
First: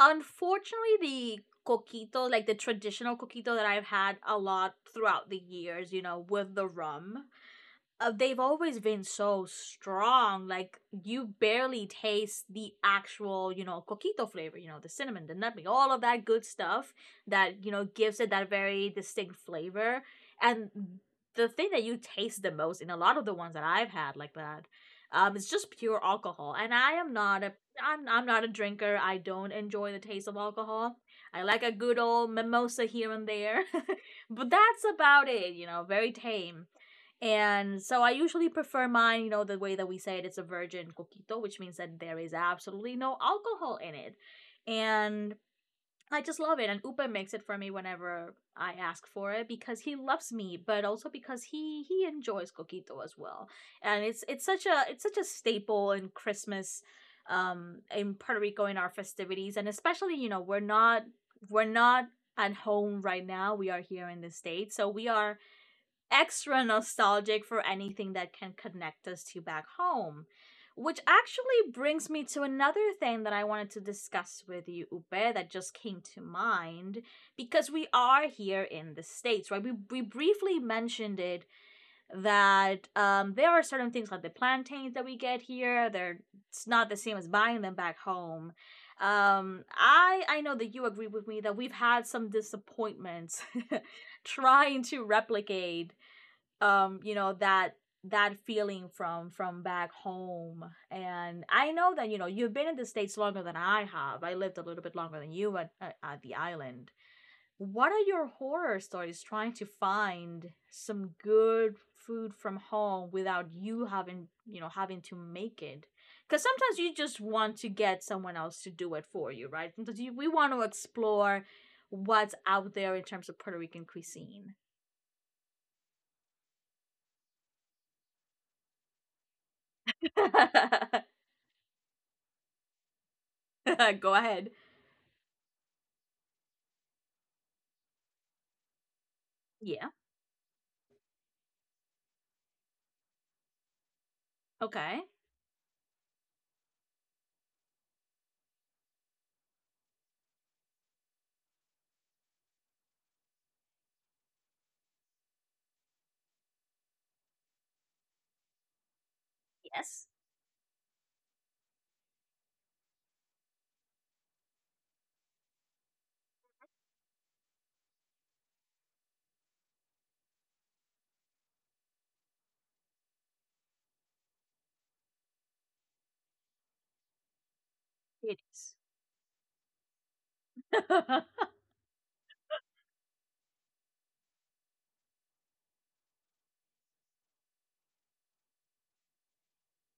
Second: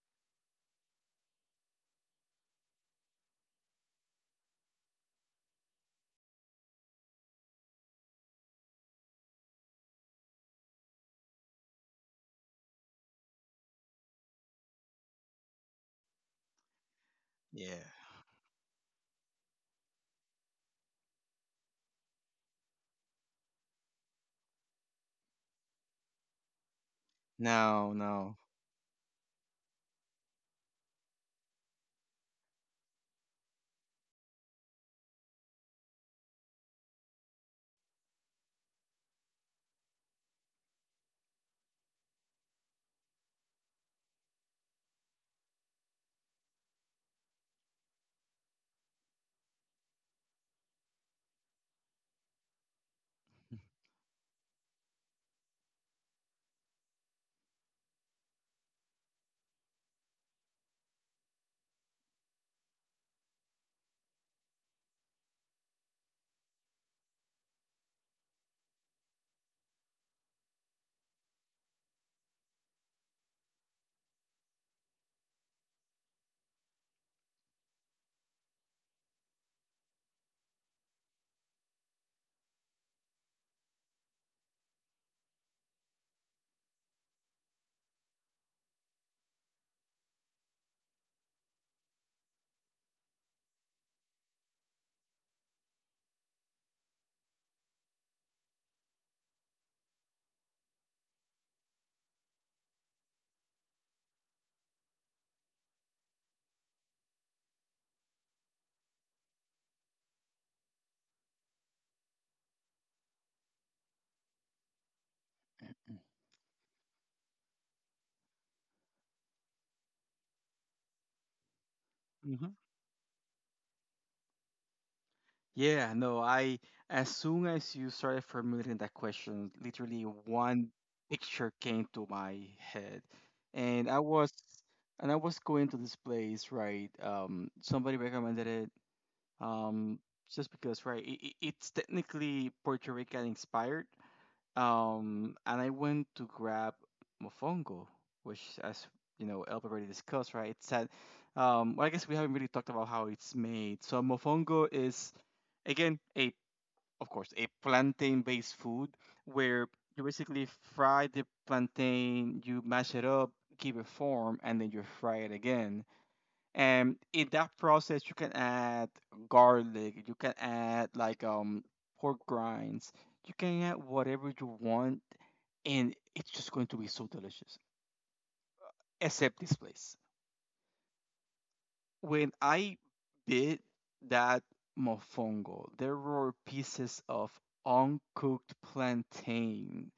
Speaker 1: unfortunately, the coquito, like the traditional coquito that I've had a lot throughout the years, with the rum, they've always been so strong. Like you barely taste the actual, coquito flavor. You know the cinnamon, the nutmeg, all of that good stuff that
Speaker 2: Yeah.
Speaker 1: gives it that very distinct flavor. And the thing that you taste the most in a lot of the ones that I've had like that, is just pure alcohol. And I am not a,
Speaker 2: No,
Speaker 1: I'm, I'm
Speaker 2: no.
Speaker 1: not a drinker. I don't enjoy the taste of alcohol. I like a good old mimosa here and there, but that's about it. You know, very tame, and so I usually prefer mine, the way that we say it, it's a virgin coquito, which means that there is absolutely no alcohol in it. And I just love it. And Upa makes it for me whenever I ask for it because he loves me, but also because he enjoys coquito as well. And it's such a staple in Christmas in Puerto Rico in our festivities. And especially, we're not at home right now. We are here in the States. So we are extra nostalgic for anything that can connect us to back home. Which actually brings me to another thing that I wanted to discuss with you, Upe, that just came to mind because we are here in the States, right? We briefly mentioned it that there are certain things like the plantains that we get here, it's not the same as buying them back home. I know that you agree with me that we've had some disappointments trying to replicate that that feeling from back home. And I know that you've been in the States longer than I have. I lived a little bit longer than you at the island. What are your horror stories trying to find some good food from home without you having, having to make it? Because sometimes you just want to get someone else to do it for you, right? Sometimes we want to explore what's
Speaker 2: Hmm.
Speaker 1: out there in terms of Puerto Rican cuisine.
Speaker 2: Yeah, no, I as soon as you started formulating that question, literally one picture came to my head, and
Speaker 1: Go ahead.
Speaker 2: I was going to this place, right? Somebody recommended it,
Speaker 1: Yeah.
Speaker 2: um, just because, right? It's technically Puerto Rican inspired.
Speaker 1: Okay.
Speaker 2: And I went to grab mofongo, which, as you know, Elb already discussed, right? It's that. Well, I guess we haven't really talked about how it's made. So mofongo is, again, a of course a plantain-based food where you
Speaker 1: Yes,
Speaker 2: basically fry the plantain, you mash it up, give it form, and then you fry it again, and in that process you can add garlic, you can add like pork grinds, you can add whatever you want, and it's just going to be so delicious,
Speaker 1: it is.
Speaker 2: except this place. When I bit that mofongo, there were pieces of uncooked plantain.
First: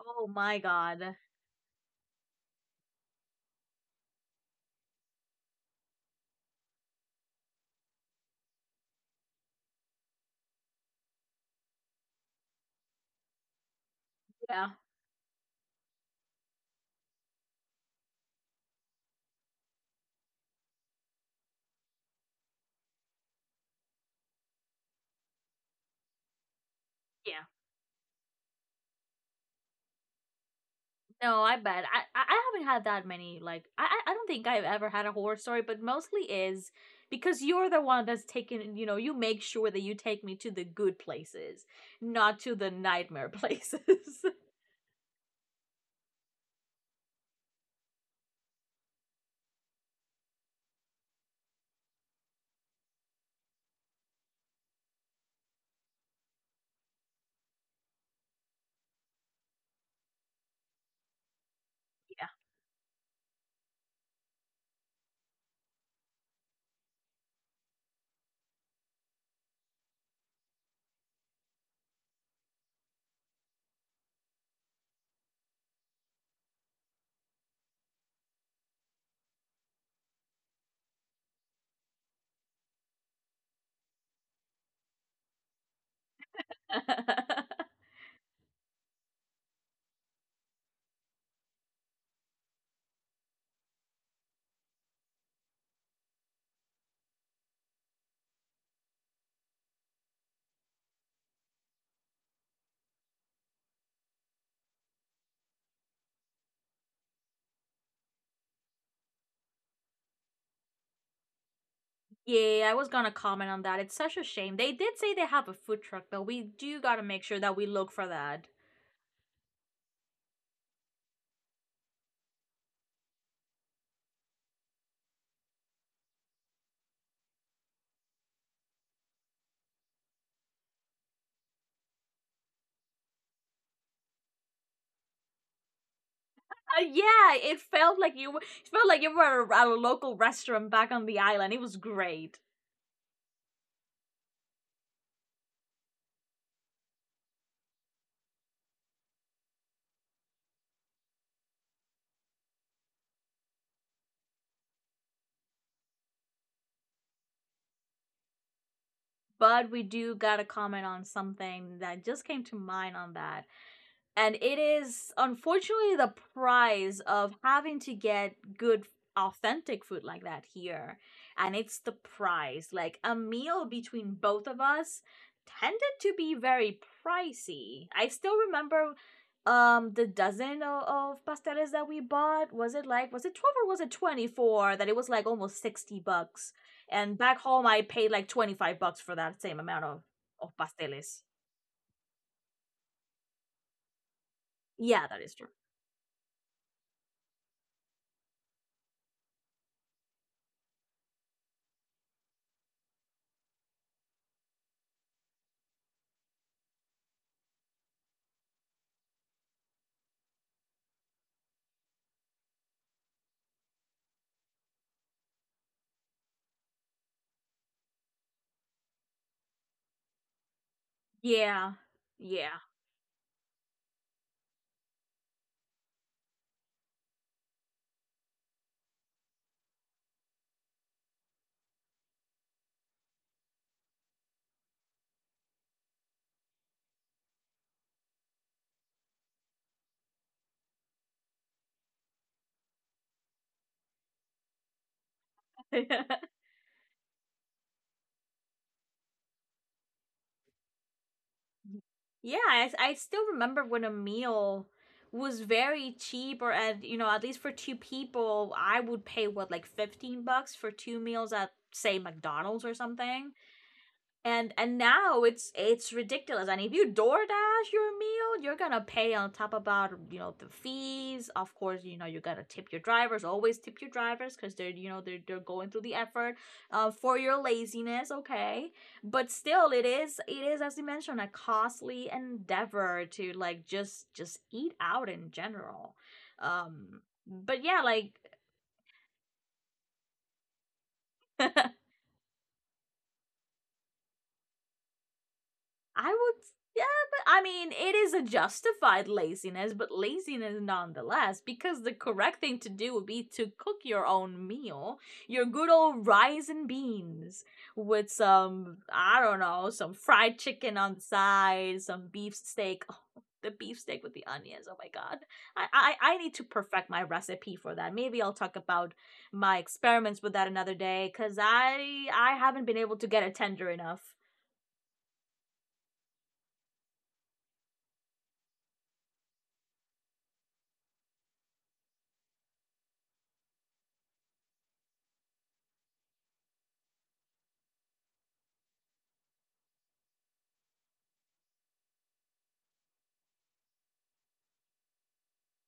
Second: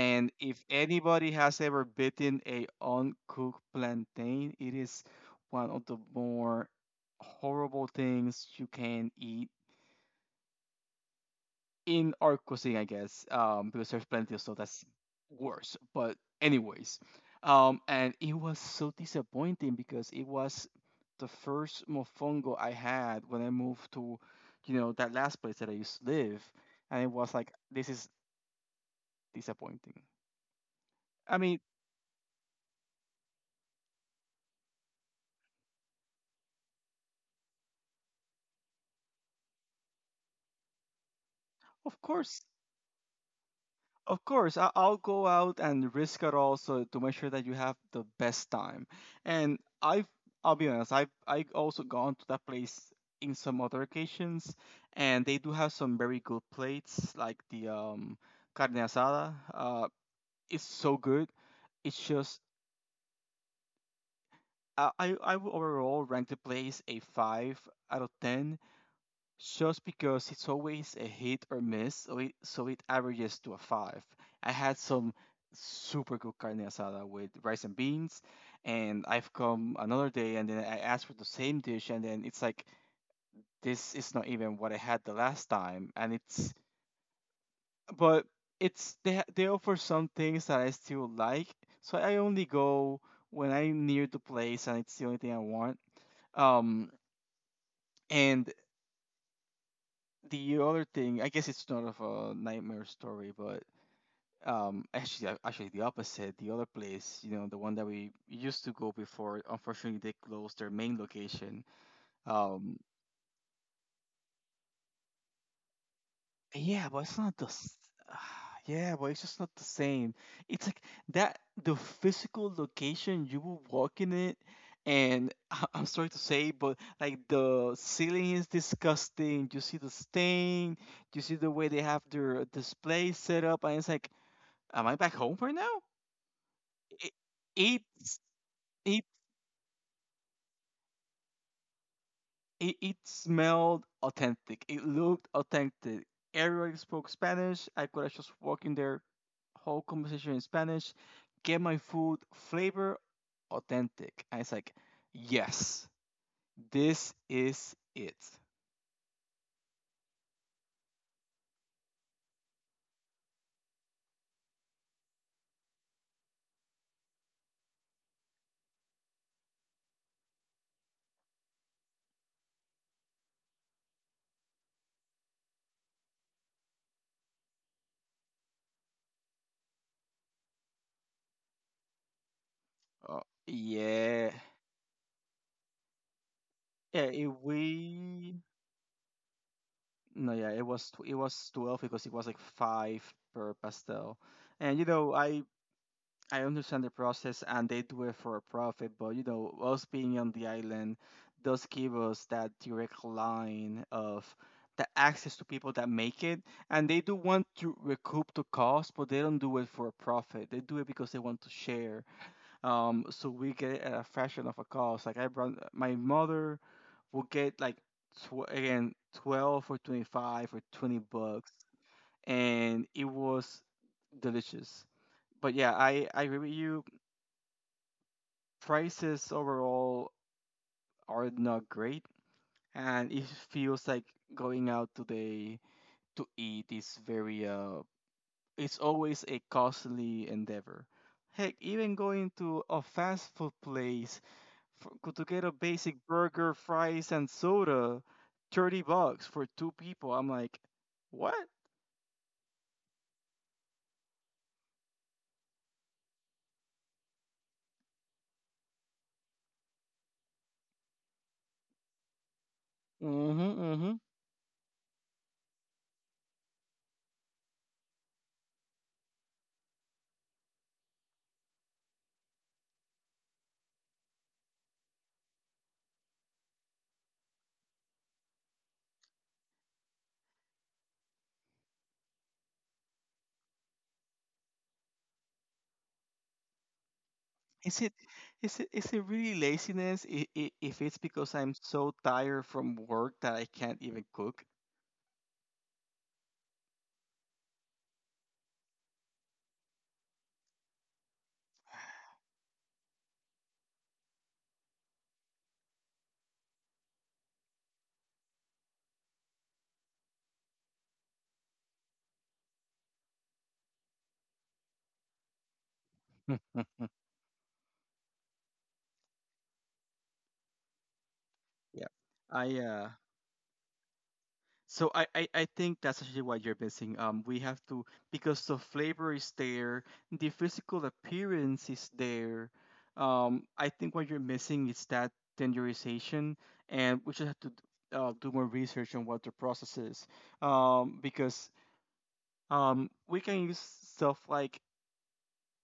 Speaker 1: Oh my
Speaker 2: if
Speaker 1: god.
Speaker 2: anybody has ever bitten a uncooked plantain, it is one of the more horrible things you can eat in our cuisine, I guess, because there's plenty of stuff
Speaker 1: Yeah.
Speaker 2: that's worse. But anyways, and it was so disappointing because it was the first mofongo I had when I moved to, you know, that last place that I used to live, and it was
Speaker 1: Yeah.
Speaker 2: like this is disappointing.
Speaker 1: No,
Speaker 2: I
Speaker 1: I
Speaker 2: mean,
Speaker 1: bet. I haven't had that many. Like I don't think I've ever had a horror story, but mostly is because you're the one that's taking. You know, you make sure that you take me to the good places,
Speaker 2: of
Speaker 1: not
Speaker 2: course.
Speaker 1: to the nightmare places.
Speaker 2: Of course, I'll go out and risk it all so to make sure that you have the best time. And I've, I'll be honest, I've also gone to that place in some other occasions, and they do have some very good plates, like the carne asada. It's so good. It's just I would overall rank the place a five out of ten just because it's always a hit or miss, so it averages to a five. I had some super good carne asada with rice and beans, and I've come another day and then I asked for the same dish, and then it's like this is not even what I had the last time, and it's
Speaker 1: Yeah.
Speaker 2: but they offer some things that I still like, so I only go when I'm near the place and it's the only thing I want. Um, and the other thing, I guess it's not of a nightmare story, but actually, actually the opposite. The other place, you know, the one that we used to go before, unfortunately, they closed their main location.
Speaker 1: Yeah, I
Speaker 2: Um,
Speaker 1: was gonna comment on that. It's such a shame. They did say they have a food truck, but we do
Speaker 2: yeah, but
Speaker 1: gotta
Speaker 2: it's
Speaker 1: make
Speaker 2: not
Speaker 1: sure
Speaker 2: the.
Speaker 1: that we
Speaker 2: S-
Speaker 1: look for that.
Speaker 2: Yeah, but it's just not the same. It's like that the physical location you will walk in it, and I'm sorry to say, but like the ceiling is disgusting. You see the stain. You see the way they have their display set up, and it's like am I back home right now? It
Speaker 1: Yeah, it
Speaker 2: it
Speaker 1: felt like you were, it felt like
Speaker 2: it
Speaker 1: you were at a local restaurant back on the island. It was great.
Speaker 2: it smelled authentic. It looked authentic. Everybody spoke Spanish. I could have just walked in there, whole conversation in Spanish, get my food, flavor, authentic. And it's like, yes, this is it.
Speaker 1: But we do gotta comment on something that just came to mind on that. And it is, unfortunately, the price of having to get good authentic food like that here. And it's the price, like a meal between both of us tended to be very pricey. I still remember the dozen of pasteles that we bought. Was it like, was
Speaker 2: Oh,
Speaker 1: it 12 or was it
Speaker 2: yeah.
Speaker 1: 24, that it was like almost 60 bucks?
Speaker 2: Yeah,
Speaker 1: And
Speaker 2: it,
Speaker 1: back home I paid like
Speaker 2: we
Speaker 1: 25 bucks for that same amount of
Speaker 2: no, yeah, it was it
Speaker 1: pasteles.
Speaker 2: was 12 because it was like five per pastel, and
Speaker 1: Yeah, that is true.
Speaker 2: I understand the process and they do it for a profit, but you know, us being on the island does give us that direct line of the access to people that make it. And they do want to recoup the cost, but they don't do it for a profit. They do it because they want to share. So we get a fraction of a cost. Like I brought my mother will get like again 12 or 25 or 20 bucks,
Speaker 1: Yeah, yeah.
Speaker 2: and it was delicious. But yeah, I agree with you, prices overall are not great, and it feels like going out today to eat is very it's always a costly endeavor. Heck, even going to a fast food place to get a basic burger, fries, and soda, 30 bucks for two people. I'm like, what?
Speaker 1: Yeah, I still remember when a meal was very cheap, or at, you know, at least for two people, I would pay what, like $15 for two meals at say McDonald's or something.
Speaker 2: Mm-hmm, mm-hmm.
Speaker 1: And now it's ridiculous. And if you DoorDash your meal, you're gonna pay on top about, you know, the fees. Of course, you know, you gotta tip your drivers. Always tip your drivers, because they're, you know, they're going through the effort, for your laziness, okay? But still, it is, it is, as you mentioned, a costly endeavor to like just eat out in general. Um, but yeah,
Speaker 2: Is it
Speaker 1: like
Speaker 2: is it is it really laziness? If it's because I'm so tired from work that I can't even cook,
Speaker 1: I would, yeah, but I mean, it is a justified laziness, but laziness nonetheless, because the correct thing to do would be to cook your own meal, your good old rice and beans, with some, I don't know, some fried chicken on the side, some beefsteak. Oh, the beefsteak with the onions. Oh my god. I need to perfect my recipe for that. Maybe I'll talk about my experiments with that another day, cuz
Speaker 2: yeah.
Speaker 1: I
Speaker 2: I
Speaker 1: haven't been able to get it tender enough.
Speaker 2: so I think that's actually what you're missing. We have to because the flavor is there, the physical appearance is there. I think what you're missing is that tenderization, and we should have to d- do more research on what the process is. Because we can use stuff like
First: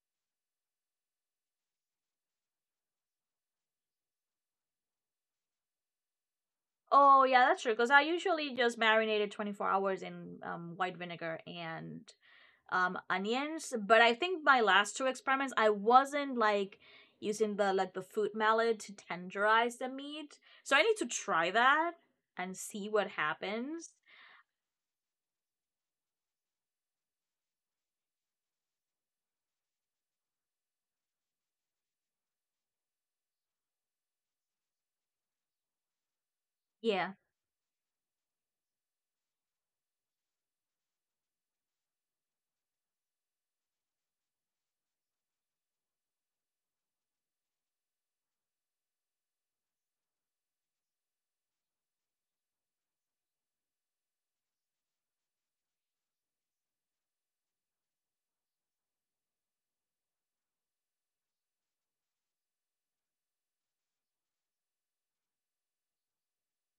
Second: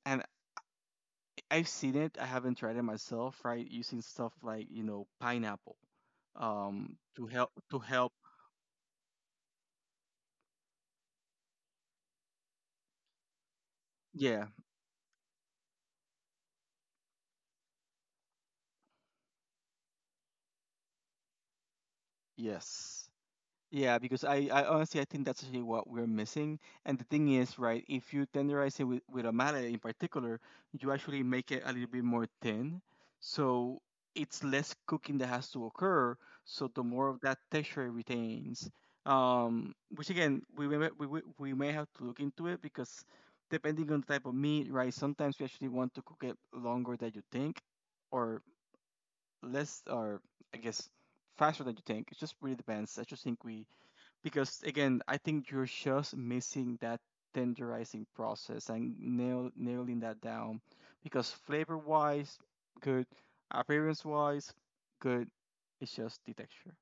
Speaker 2: and I've seen it, I haven't tried it myself, right? Using stuff like, you know, pineapple
Speaker 1: Oh yeah, that's true.
Speaker 2: to
Speaker 1: Because I
Speaker 2: help
Speaker 1: usually just marinated 24 hours in white vinegar and onions. But I think
Speaker 2: yeah,
Speaker 1: my last two experiments, I wasn't like using the food mallet to tenderize the meat. So I need to try that and see
Speaker 2: yes.
Speaker 1: what happens.
Speaker 2: Yeah, because I honestly I think that's actually what we're missing. And the thing is, right, if you tenderize it with a mallet in particular, you actually make it a little bit more thin. So it's less cooking that has to occur. So the more
Speaker 1: Yeah.
Speaker 2: of that texture it retains. Which again, we may have to look into it because depending on the type of meat, right, sometimes we actually want to cook it longer than you think or less, or I guess faster than you think. It just really depends. I just think we because again, I think you're just missing that tenderizing process and nailing that down. Because flavor wise, good. Appearance wise, good. It's just the texture.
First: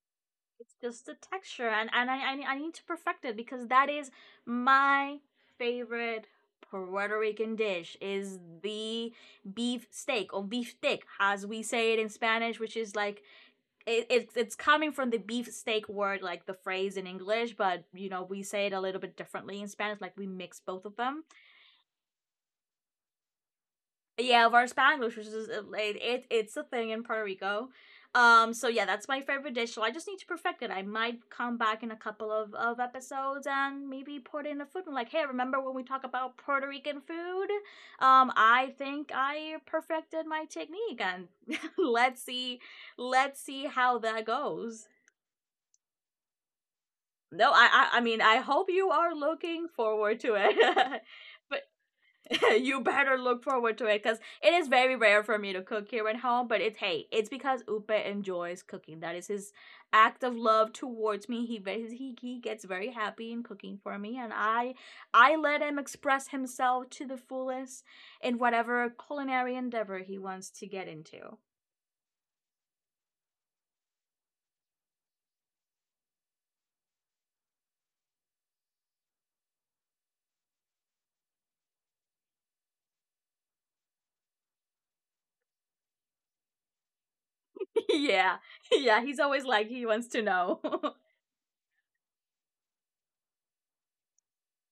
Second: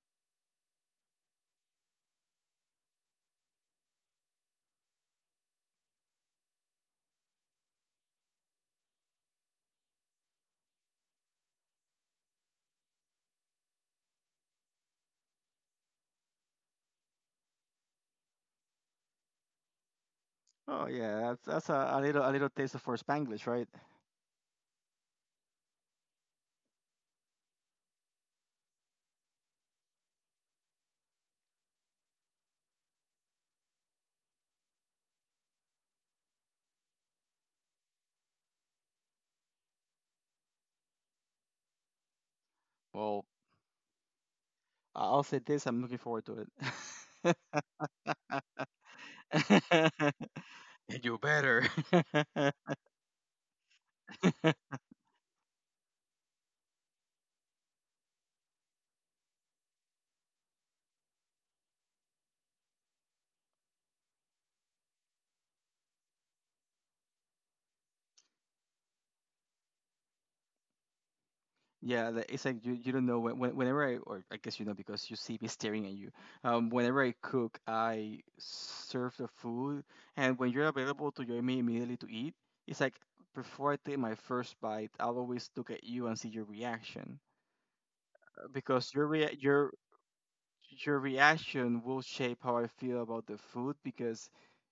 Speaker 1: It's just the texture. And I need to perfect it because that is my favorite Puerto Rican dish, is the beef steak or beef stick, as we say it in Spanish, which is like it's coming from the beef steak word, like the phrase in English, but you know we say it a little bit differently in Spanish. Like we mix both
Speaker 2: Oh
Speaker 1: of
Speaker 2: yeah,
Speaker 1: them.
Speaker 2: that's a little taste of for Spanglish, right?
Speaker 1: Yeah, Varspanglish, which is it's a thing in Puerto Rico. So yeah, that's my favorite dish. So I just need to perfect it. I might come back in a couple of episodes and maybe put in a food and like, hey, remember when we talk about Puerto Rican food? I think I perfected my technique and let's see
Speaker 2: Well,
Speaker 1: how that goes.
Speaker 2: I'll say this. I'm looking forward to it.
Speaker 1: No, I mean I hope you are looking
Speaker 2: And
Speaker 1: forward to it.
Speaker 2: you
Speaker 1: But
Speaker 2: better.
Speaker 1: you better look forward to it because it is very rare for me to cook here at home. But it's, hey, it's because Upe enjoys cooking. That is his act of love towards me. He ve- he gets very happy in cooking for me, and I let him express himself to the fullest in whatever culinary endeavor he wants to get into.
Speaker 2: Yeah, like, it's like you don't know whenever I or I guess you know because you see me staring at you. Whenever I cook, I serve the food, and when you're available to join me immediately to eat, it's like before I take my first bite, I'll always look at you and see your reaction
Speaker 1: Yeah,
Speaker 2: because
Speaker 1: yeah, he's always like he wants to know.
Speaker 2: your reaction will shape how I feel about the food because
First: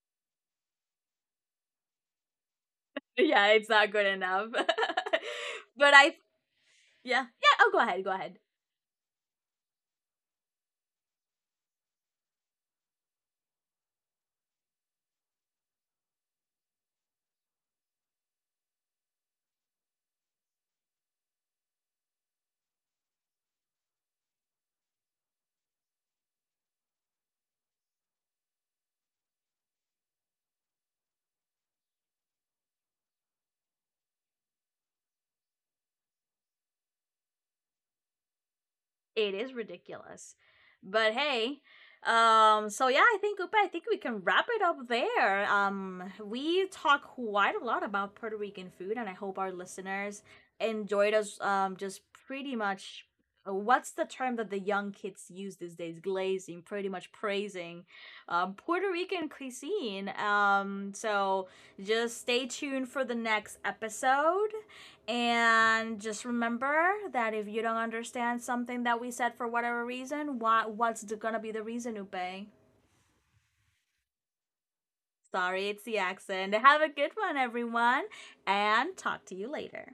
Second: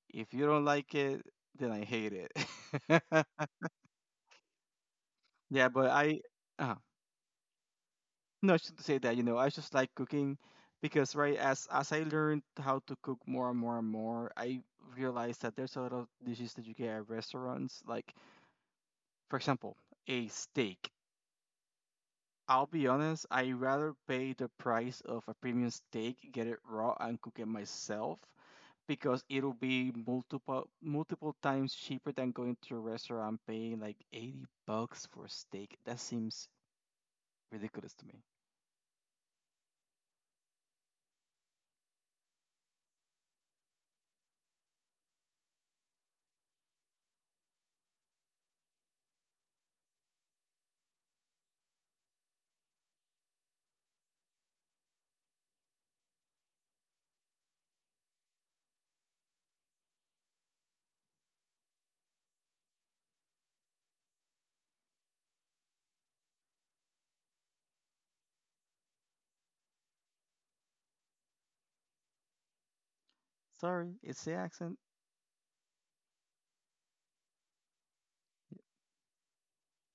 Speaker 2: if you don't like it, then I hate it.
Speaker 1: Yeah, it's not good enough.
Speaker 2: Yeah, but
Speaker 1: But I
Speaker 2: I. uh
Speaker 1: yeah, yeah. Oh, go ahead, go ahead.
Speaker 2: No, I shouldn't say that. You know, I just like cooking because right as I learned how to cook more I realized that there's a lot of dishes that you get at restaurants. Like for example, a steak. I'll be honest, I rather pay the price of a premium steak, get it raw and cook it myself because it'll be multiple times cheaper than going to a restaurant paying like 80 bucks for a steak. That seems ridiculous to me.
Speaker 1: It is ridiculous. But hey, so yeah, I think Upa, I think we can wrap it up there. We talk quite a lot about Puerto Rican food, and I hope our listeners enjoyed us. Just pretty much, what's the term that the young kids use these days? Glazing, pretty much praising, Puerto Rican cuisine. So just stay tuned for the next episode. And just remember that if you don't understand something that we said for whatever reason, what's gonna be the reason, Upe?
Speaker 2: Sorry, it's the accent.
Speaker 1: Sorry, it's the accent. Have a good one, everyone, and talk to you later.